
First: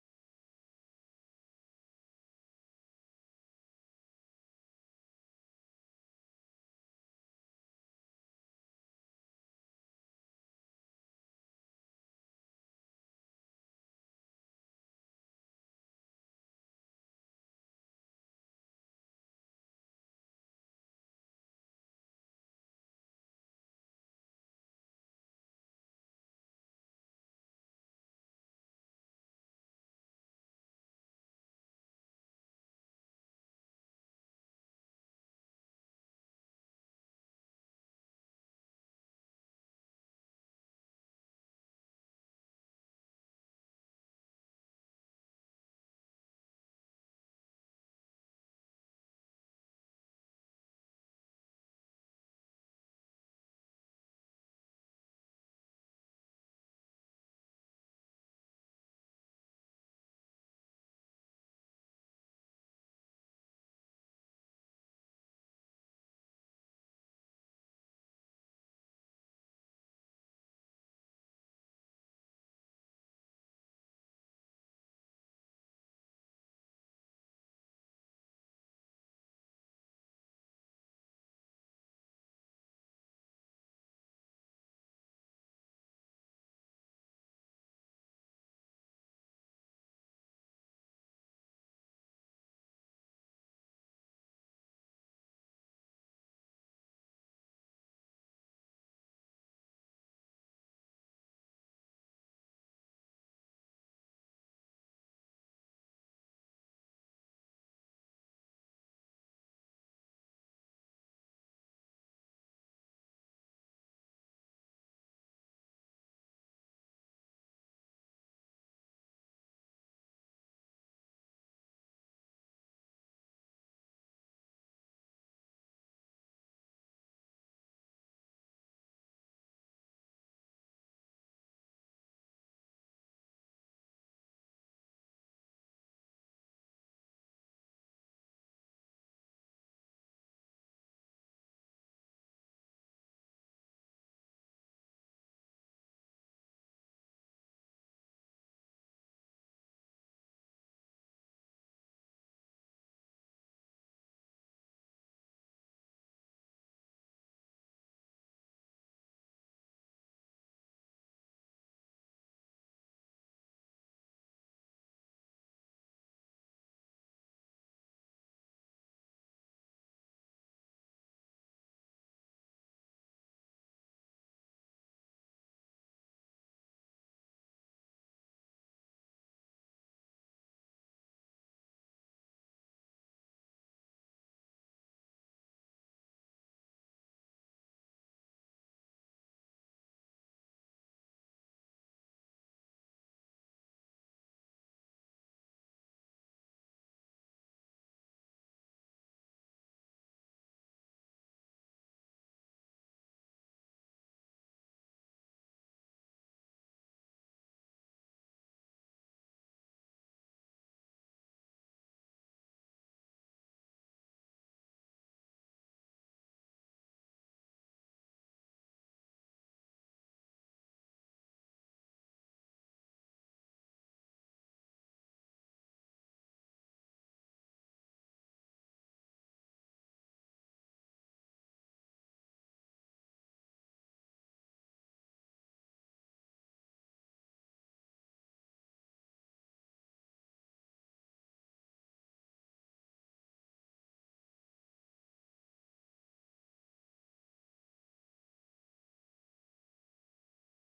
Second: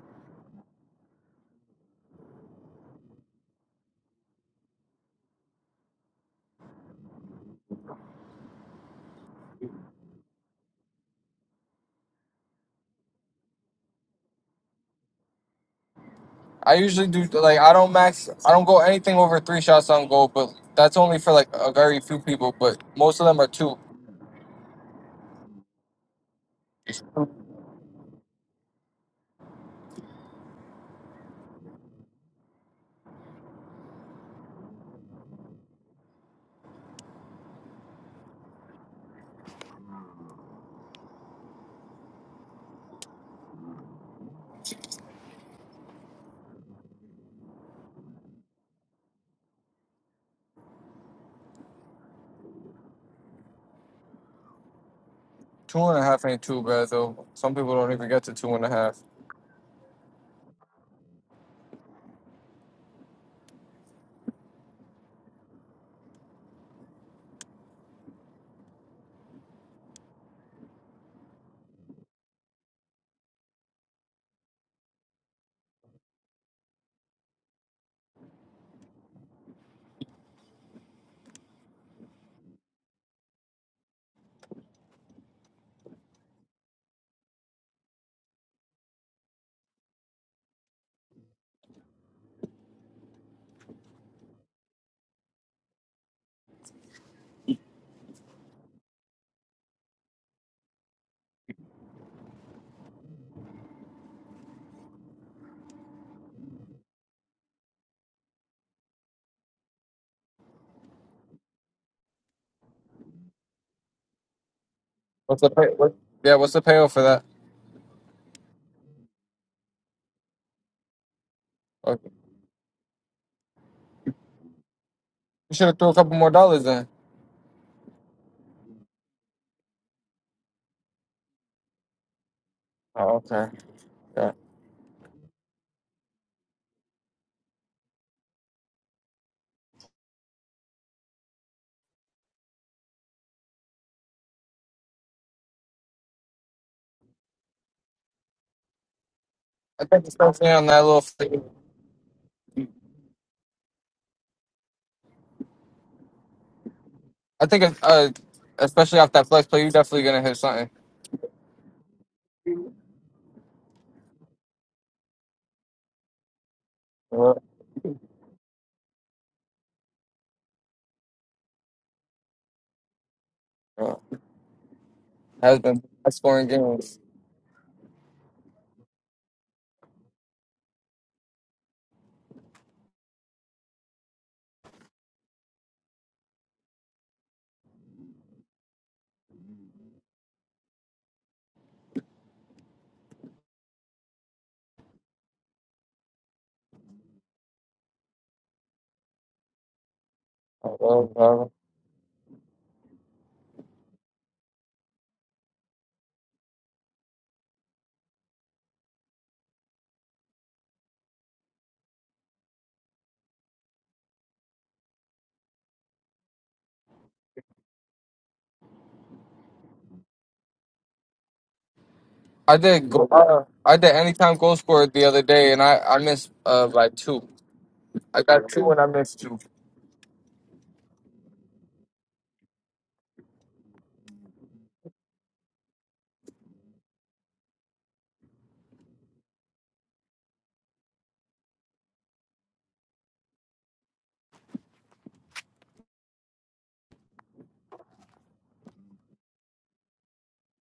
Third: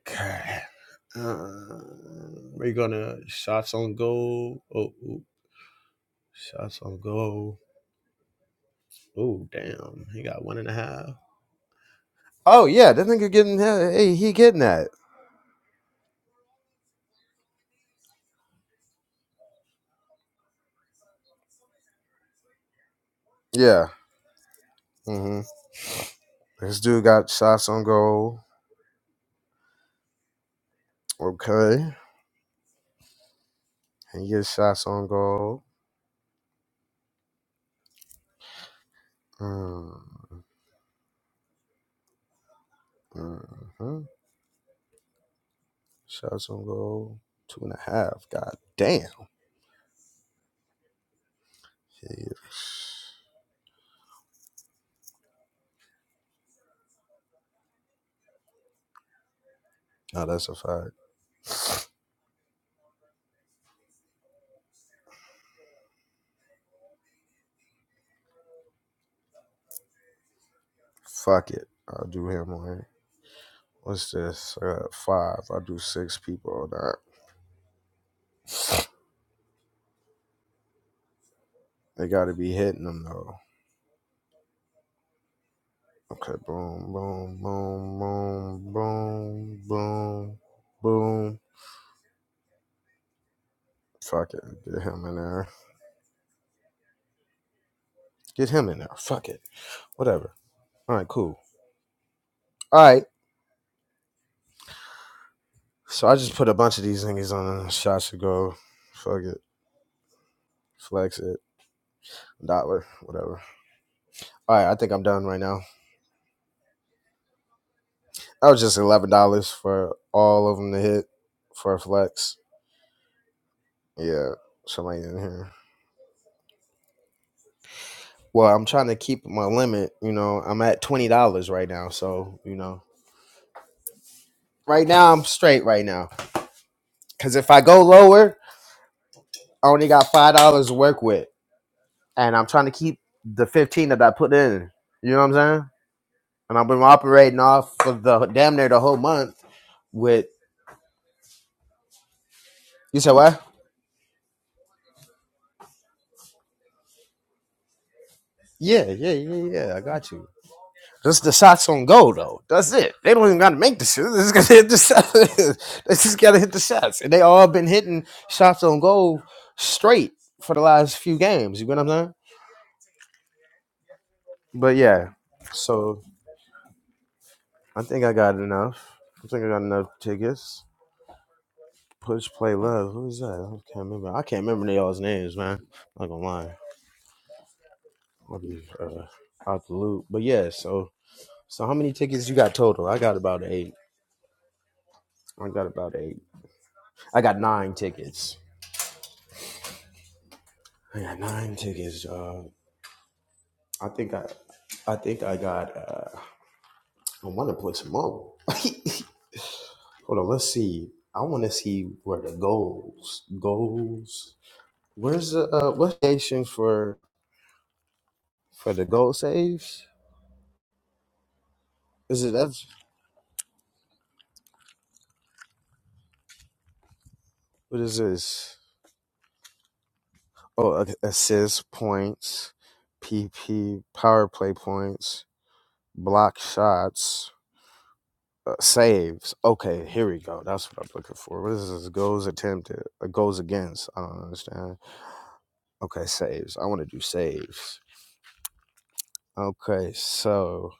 Okay. Uh, we're gonna shots on goal. Oh, ooh, shots on goal. Oh, damn. He got one and a half. Oh yeah, that nigga getting yeah, hey he getting that.
I usually do like I don't max. I don't go anything over three shots on goal, but that's only for like a very few people. But most of them are two,
Yeah. hmm This dude got shots on goal. Okay, he gets shots on goal. Mm-hmm. Shots on goal. Two and a half. God damn. Jeez.
two and a half ain't too bad though. Some people don't even get to two and a half.
No, that's a fact. Fuck it. I'll do him on here. What's this? I got five. I'll do six people on that. They gotta be hitting them though. Okay, boom, boom, boom, boom, boom, boom, boom. Fuck it. Get him in there. Get him in there. Fuck it. Whatever. All right, cool. All right. So I just put a bunch of these things on shots to go. Fuck it. Flex it. Dollar. Whatever. All right. I think I'm done right
What's the
now.
pay? What? Yeah, what's the payoff for that?
That was just $11 for all of them to hit for a
Okay.
flex. Yeah. Somebody in here.
You should have threw a couple more dollars in.
Well, I'm trying to keep my limit. You know, I'm at $20 right now. So, you know,
Oh, okay. Yeah.
right now I'm straight right now. Because if I go lower, I only got $5 to work with. and I'm trying to keep the 15 that I put in. You know what I'm saying? And I've been operating off of the damn near the whole month
I think
with.
especially on that little. fl-
You said what?
I think if, uh,
Yeah,
especially off
yeah,
that
yeah,
flex play, you're
yeah. I
definitely
got
gonna
you.
hit something.
Just the shots on goal though. That's it. They don't even got to make the shit. They just got to hit the shots. they just got to hit the shots, and they
Yeah.
all been hitting shots on goal straight for the last few games. You know what I'm saying?
Yeah.
But yeah,
Has been
so
best scoring games.
I think I got enough. I think I got enough tickets. Push Play Love. Who is that? I can't remember. I can't remember y'all's names, man. I'm not gonna lie. I'll be uh, out the loop. But yeah, so so how many tickets you got total? I got about eight. I got about eight. I got nine tickets.
I
I
love
got
that.
nine tickets. Uh, I think I I think I got uh, I wanna play some more. Hold on, let's see. I wanna see where the goals. Goals. Where's the uh what station for for the goal saves? Is it
I
that's
did. go- Uh, I did anytime goal scorer the other day, and I I missed uh by two.
what is
I got
this?
two, and I two.
oh like, assist points, PP power play points, block shots, uh, saves. Okay, here we go. That's what I'm looking for. What is this? Goals attempted, uh, goals against. I don't understand. Okay, saves. I want to do saves. Okay, so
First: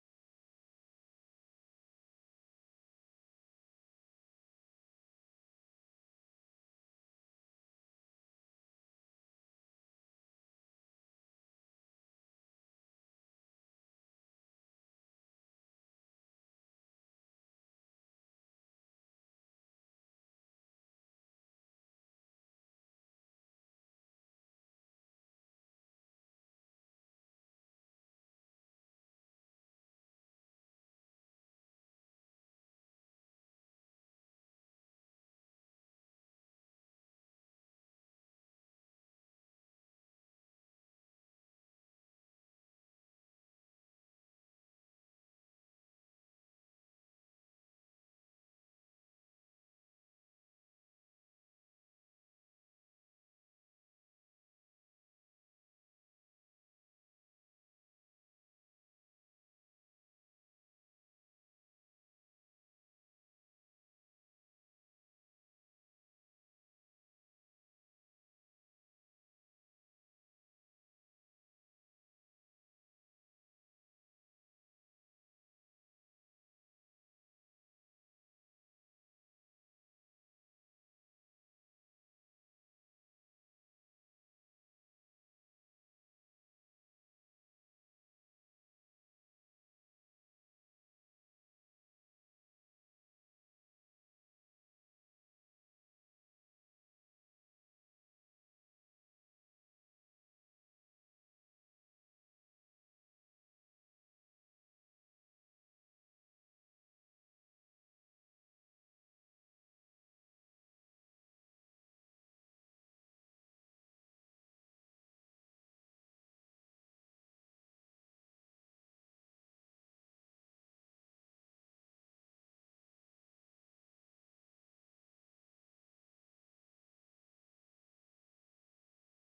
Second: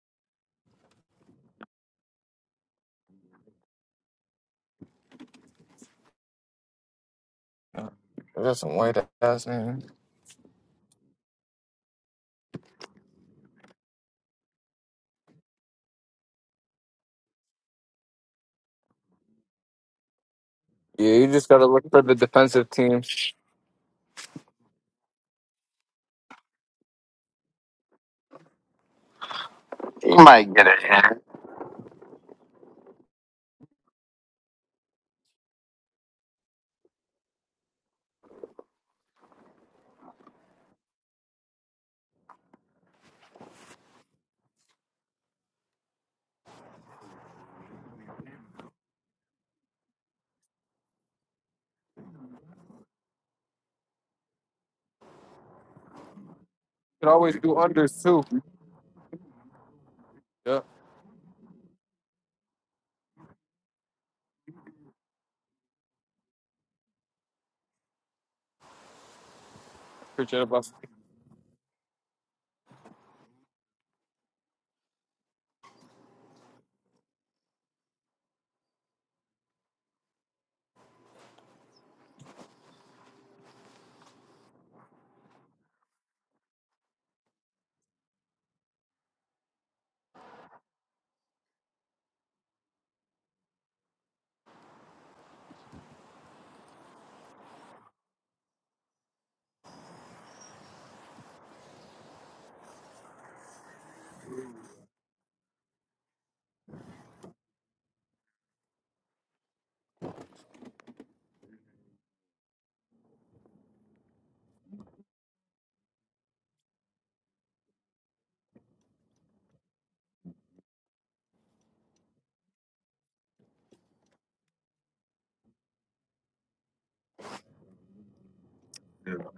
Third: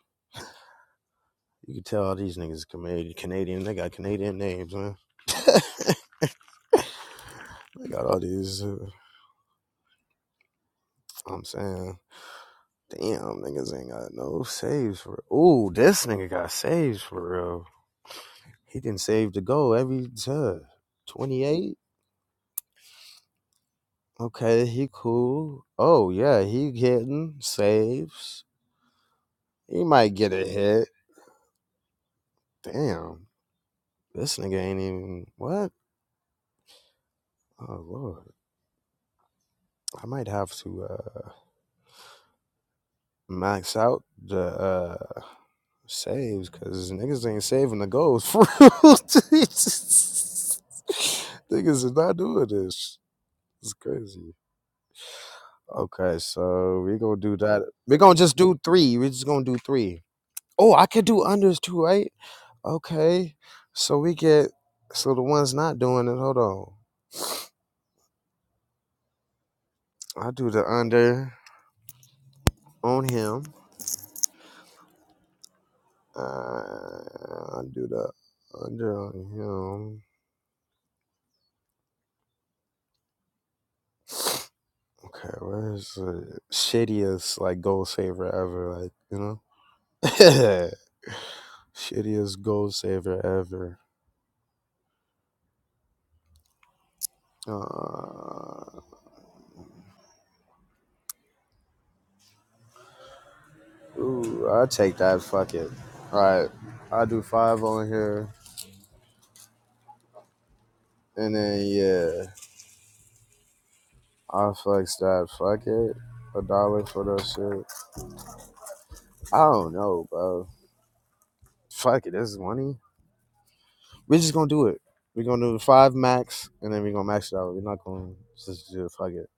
you can tell all these niggas Canadian. Canadian. They got Canadian names, man. they got all
I got
these. Uh,
some white ass man.
I'm saying. Damn, niggas ain't got no saves for. Ooh, this nigga got saves for real. He didn't save the goal every time.
Yeah, you just gotta
28.
look for the defensive team.
Okay, he cool. Oh yeah, he getting saves. He might
You
get a
might get it
hit.
in. You
Damn. This nigga ain't even what? Oh lord. I might have to uh max out the uh saves because niggas ain't saving the goals for real. niggas is not doing this. It's crazy. Okay, so we
can
gonna
always
do
do
that.
unders
We're gonna
too.
just do three. We're just gonna do three.
Yeah,
Oh, I could do unders too, right? Okay. So we get so the one's not doing it. Hold on. I
appreciate
do
it,
the
boss.
under on him. Uh, I do the under on him. Okay, where's the shittiest like goal saver ever? Like you know, shittiest goal saver ever. Uh, ooh, I take that. Fuck it. All right, I do five on here, and then yeah. I flex that. Fuck it. A dollar for that shit. I don't know, bro. Fuck it. This is money. We're just gonna do it. We're gonna do five max, and then we're gonna max it out. We're not gonna just do it. Fuck it.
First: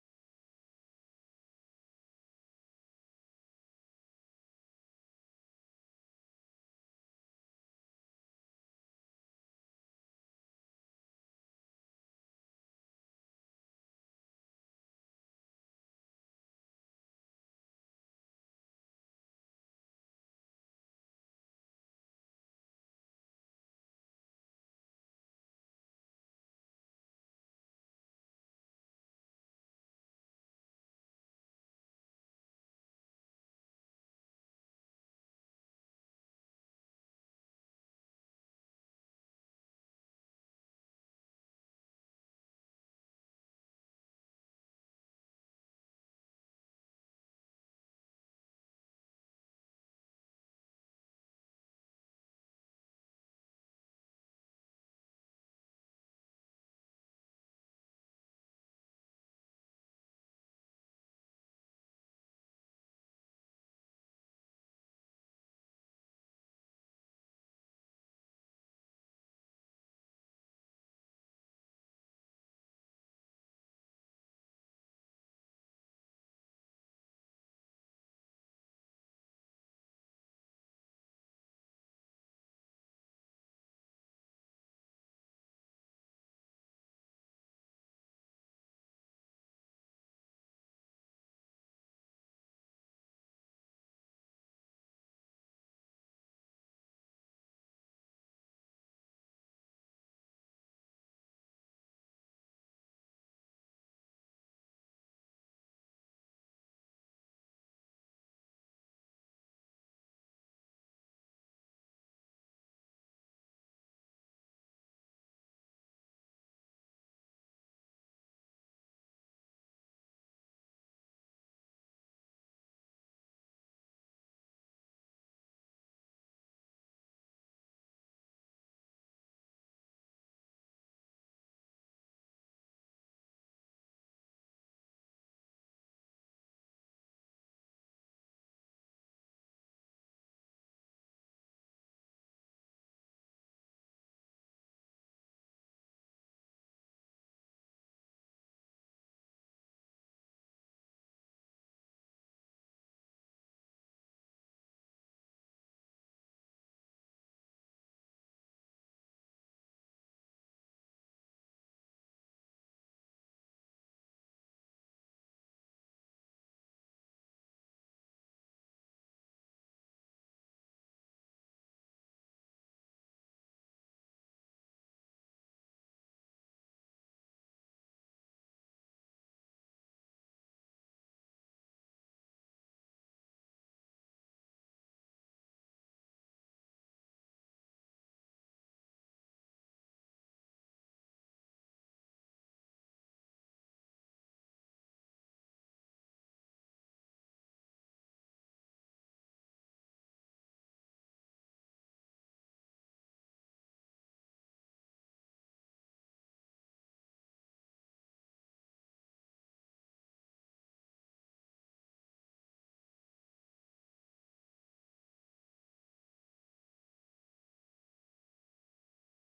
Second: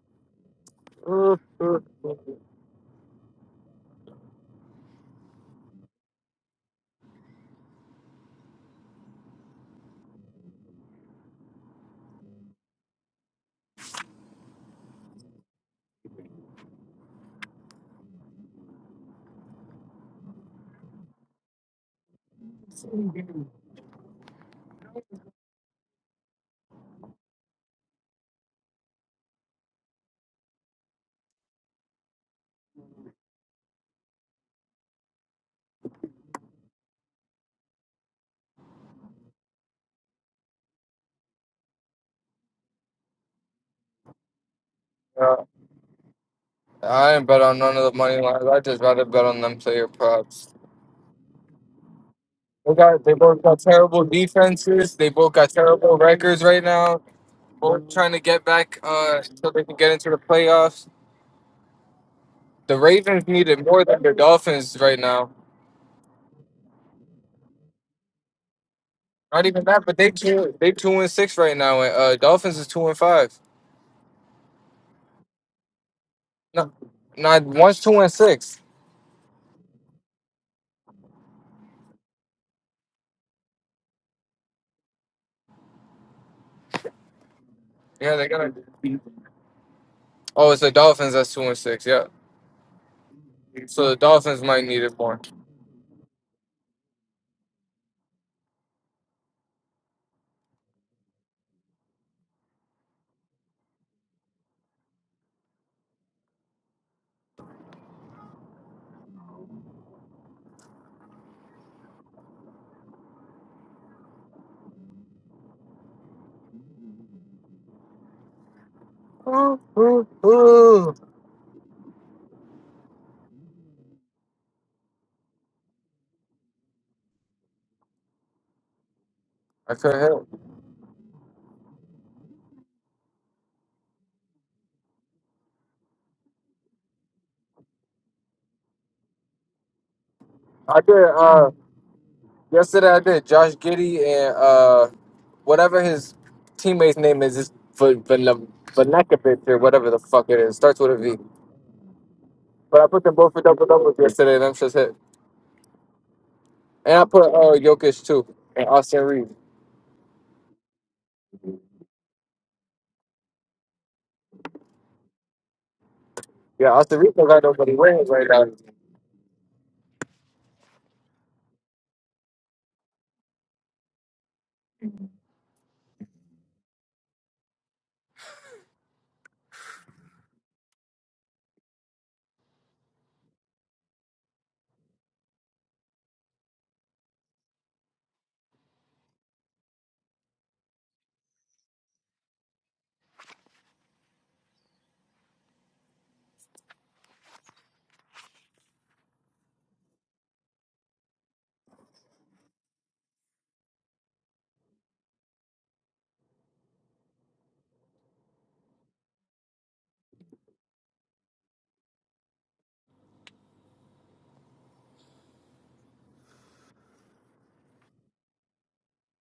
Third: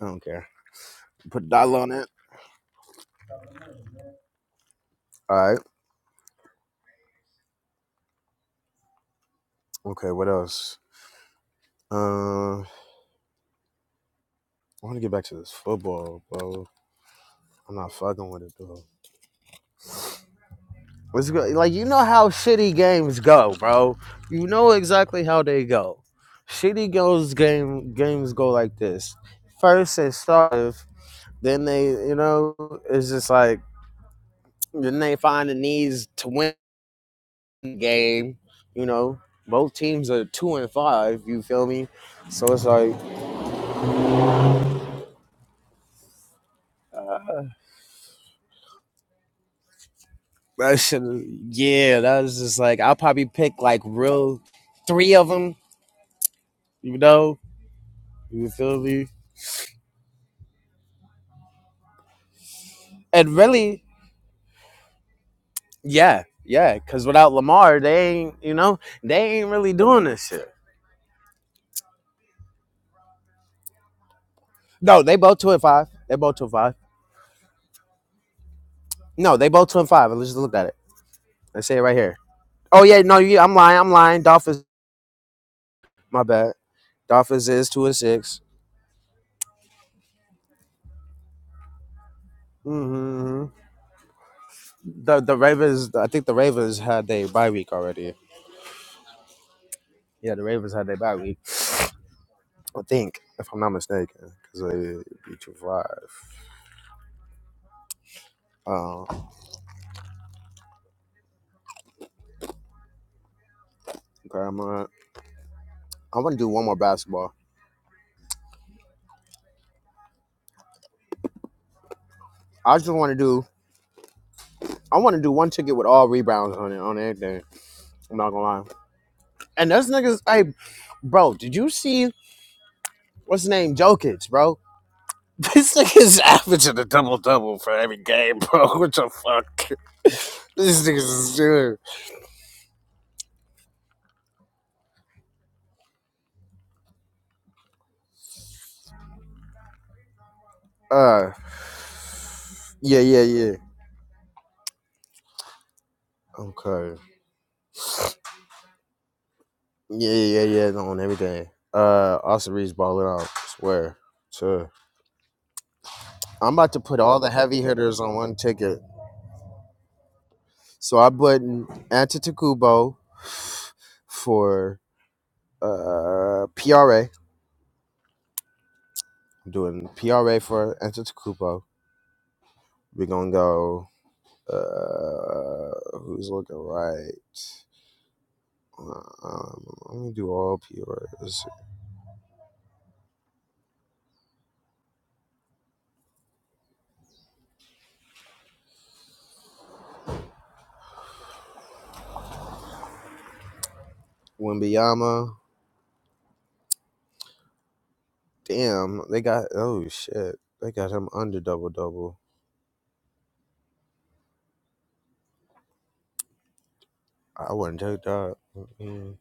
I don't care.
Uh,
Put a
uh,
dollar on it.
uh.
All right. Okay. What else? Uh, I want to get back to this football, bro. I'm not fucking with it, bro. What's good? Like you know how shitty games go, bro. You know exactly how they go. Shitty goes game games go like this. First and start. Then they, you know, it's just like then they find the needs to win the game. You know, both teams are two and five. You feel me? So it's like
yeah. I didn't bet on none of the money lines. I just rather bet on them player props.
that should, yeah. That was just
They
like I'll
got they
probably
both
pick
got
like
terrible
real
defenses. They
three of
both got
them.
terrible records right
You
now.
know,
Both trying to get
you feel
back
me?
uh, so they can get into the playoffs. The Ravens
And
need it
really,
more than the Dolphins right now.
yeah, yeah. Because without Lamar, they ain't, you know, they
Not
ain't
even
really
that, but
doing
they
this shit.
two they two and six right now. And uh, Dolphins is two and five.
No, they both two and five. They both two and
No,
five.
not one's two and six.
No, they both two and five. Let's just look at it. Let's say it right here. Oh yeah, no, you, I'm lying. I'm lying. Dolphins. My bad. Dolphins is two and
Yeah, they
6
got. Oh, it's the Dolphins that's two and six. Yeah,
Mm-hmm.
so the Dolphins might need it more.
The the Ravens. I think the Ravens had their bye week already. Yeah, the Ravens had their bye week. I think, if I'm not mistaken, because they beat two five. Oh, okay, I'm gonna. I want to do one more basketball.
Ooh, ooh, ooh.
I just want to do. I want to do one ticket with all rebounds on it on everything. I'm not gonna lie. And
I
those
could hit.
niggas, hey, bro, did you see what's his name, Jokic, bro? This nigga's averaging a double double for every game, bro. What the fuck?
I
This
did.
nigga's
Uh,
doing.
yesterday I did. Josh Giddy and uh, whatever his teammate's name is, is Vanakovic or whatever the fuck it is. Starts with a V.
Uh,
But I
yeah,
put them
yeah,
both for
yeah.
double doubles yesterday, and I'm just hit. And
Okay.
I put uh, Jokic too and Austin Reeves.
Yeah, yeah, yeah. yeah, No, on everything. Uh, Austin Reed's balling out. Swear. Sure. I'm about
Yeah,
to put
Austin Reeves
all
don't
the
got
heavy
nobody
hitters
wins
on
right
one
now.
ticket. So I put Antetokounmpo for uh PRA. am doing PRA for Antetokounmpo. We're gonna go. Uh, who's looking right? Uh, Um, let me do all PRs. Wimbyama. Damn, they got. Oh shit, they got him under double double. I wouldn't take that. Mm-mm.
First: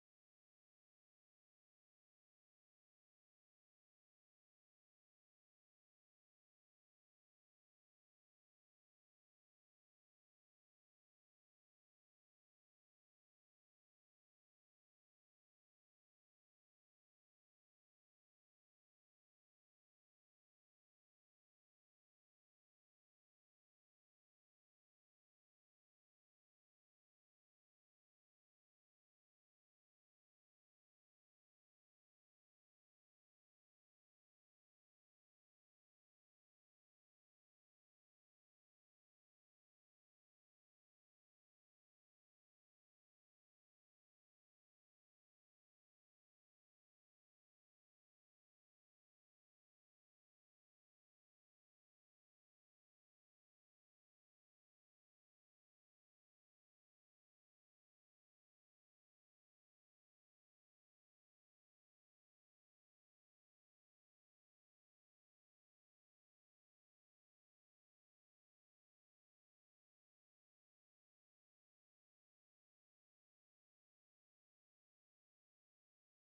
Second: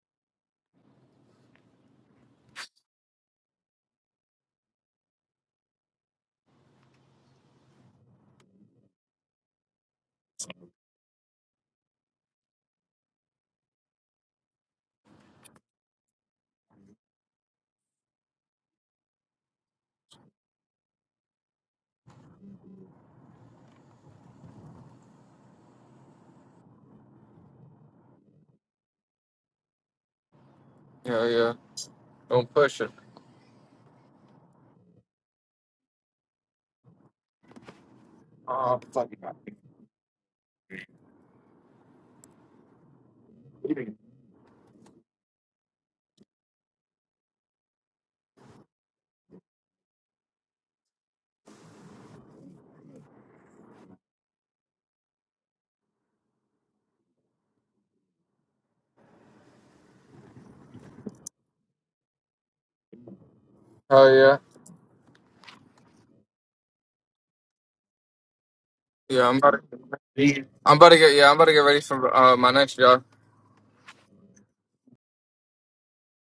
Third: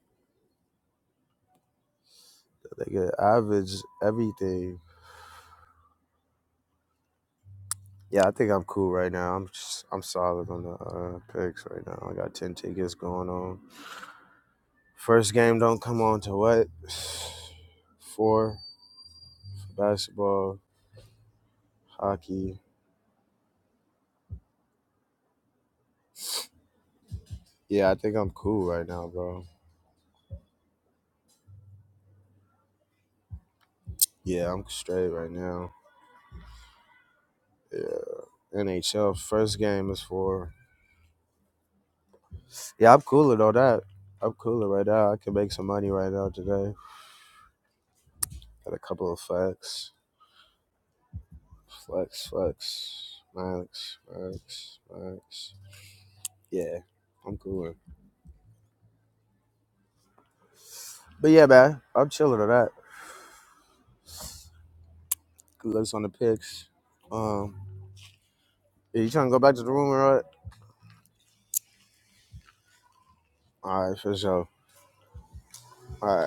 They get average everything. Yeah, I think I'm cool right now. I'm just, I'm solid on the uh, picks right now. I got ten tickets going on. First game don't come on to what? Four basketball, hockey. Yeah, I think I'm cool right now, bro.
Yeah, yeah. Don't push it.
Yeah, I'm straight right now. Yeah,
Oh fuck.
NHL first game is for. Yeah, I'm cool with all That I'm cooler right now. I can make some money right now today. Got a couple of flex, flex, flex, max, max, max. Yeah, I'm cooler. But yeah, man, I'm chilling on that.
Oh yeah.
Good looks on the picks. Um, yeah, you trying
Yeah,
to
I'm
go back
about
to the
to,
room or what?
I'm about to get yeah, I'm about to get ready for uh, my next job.
All right, for sure. All right.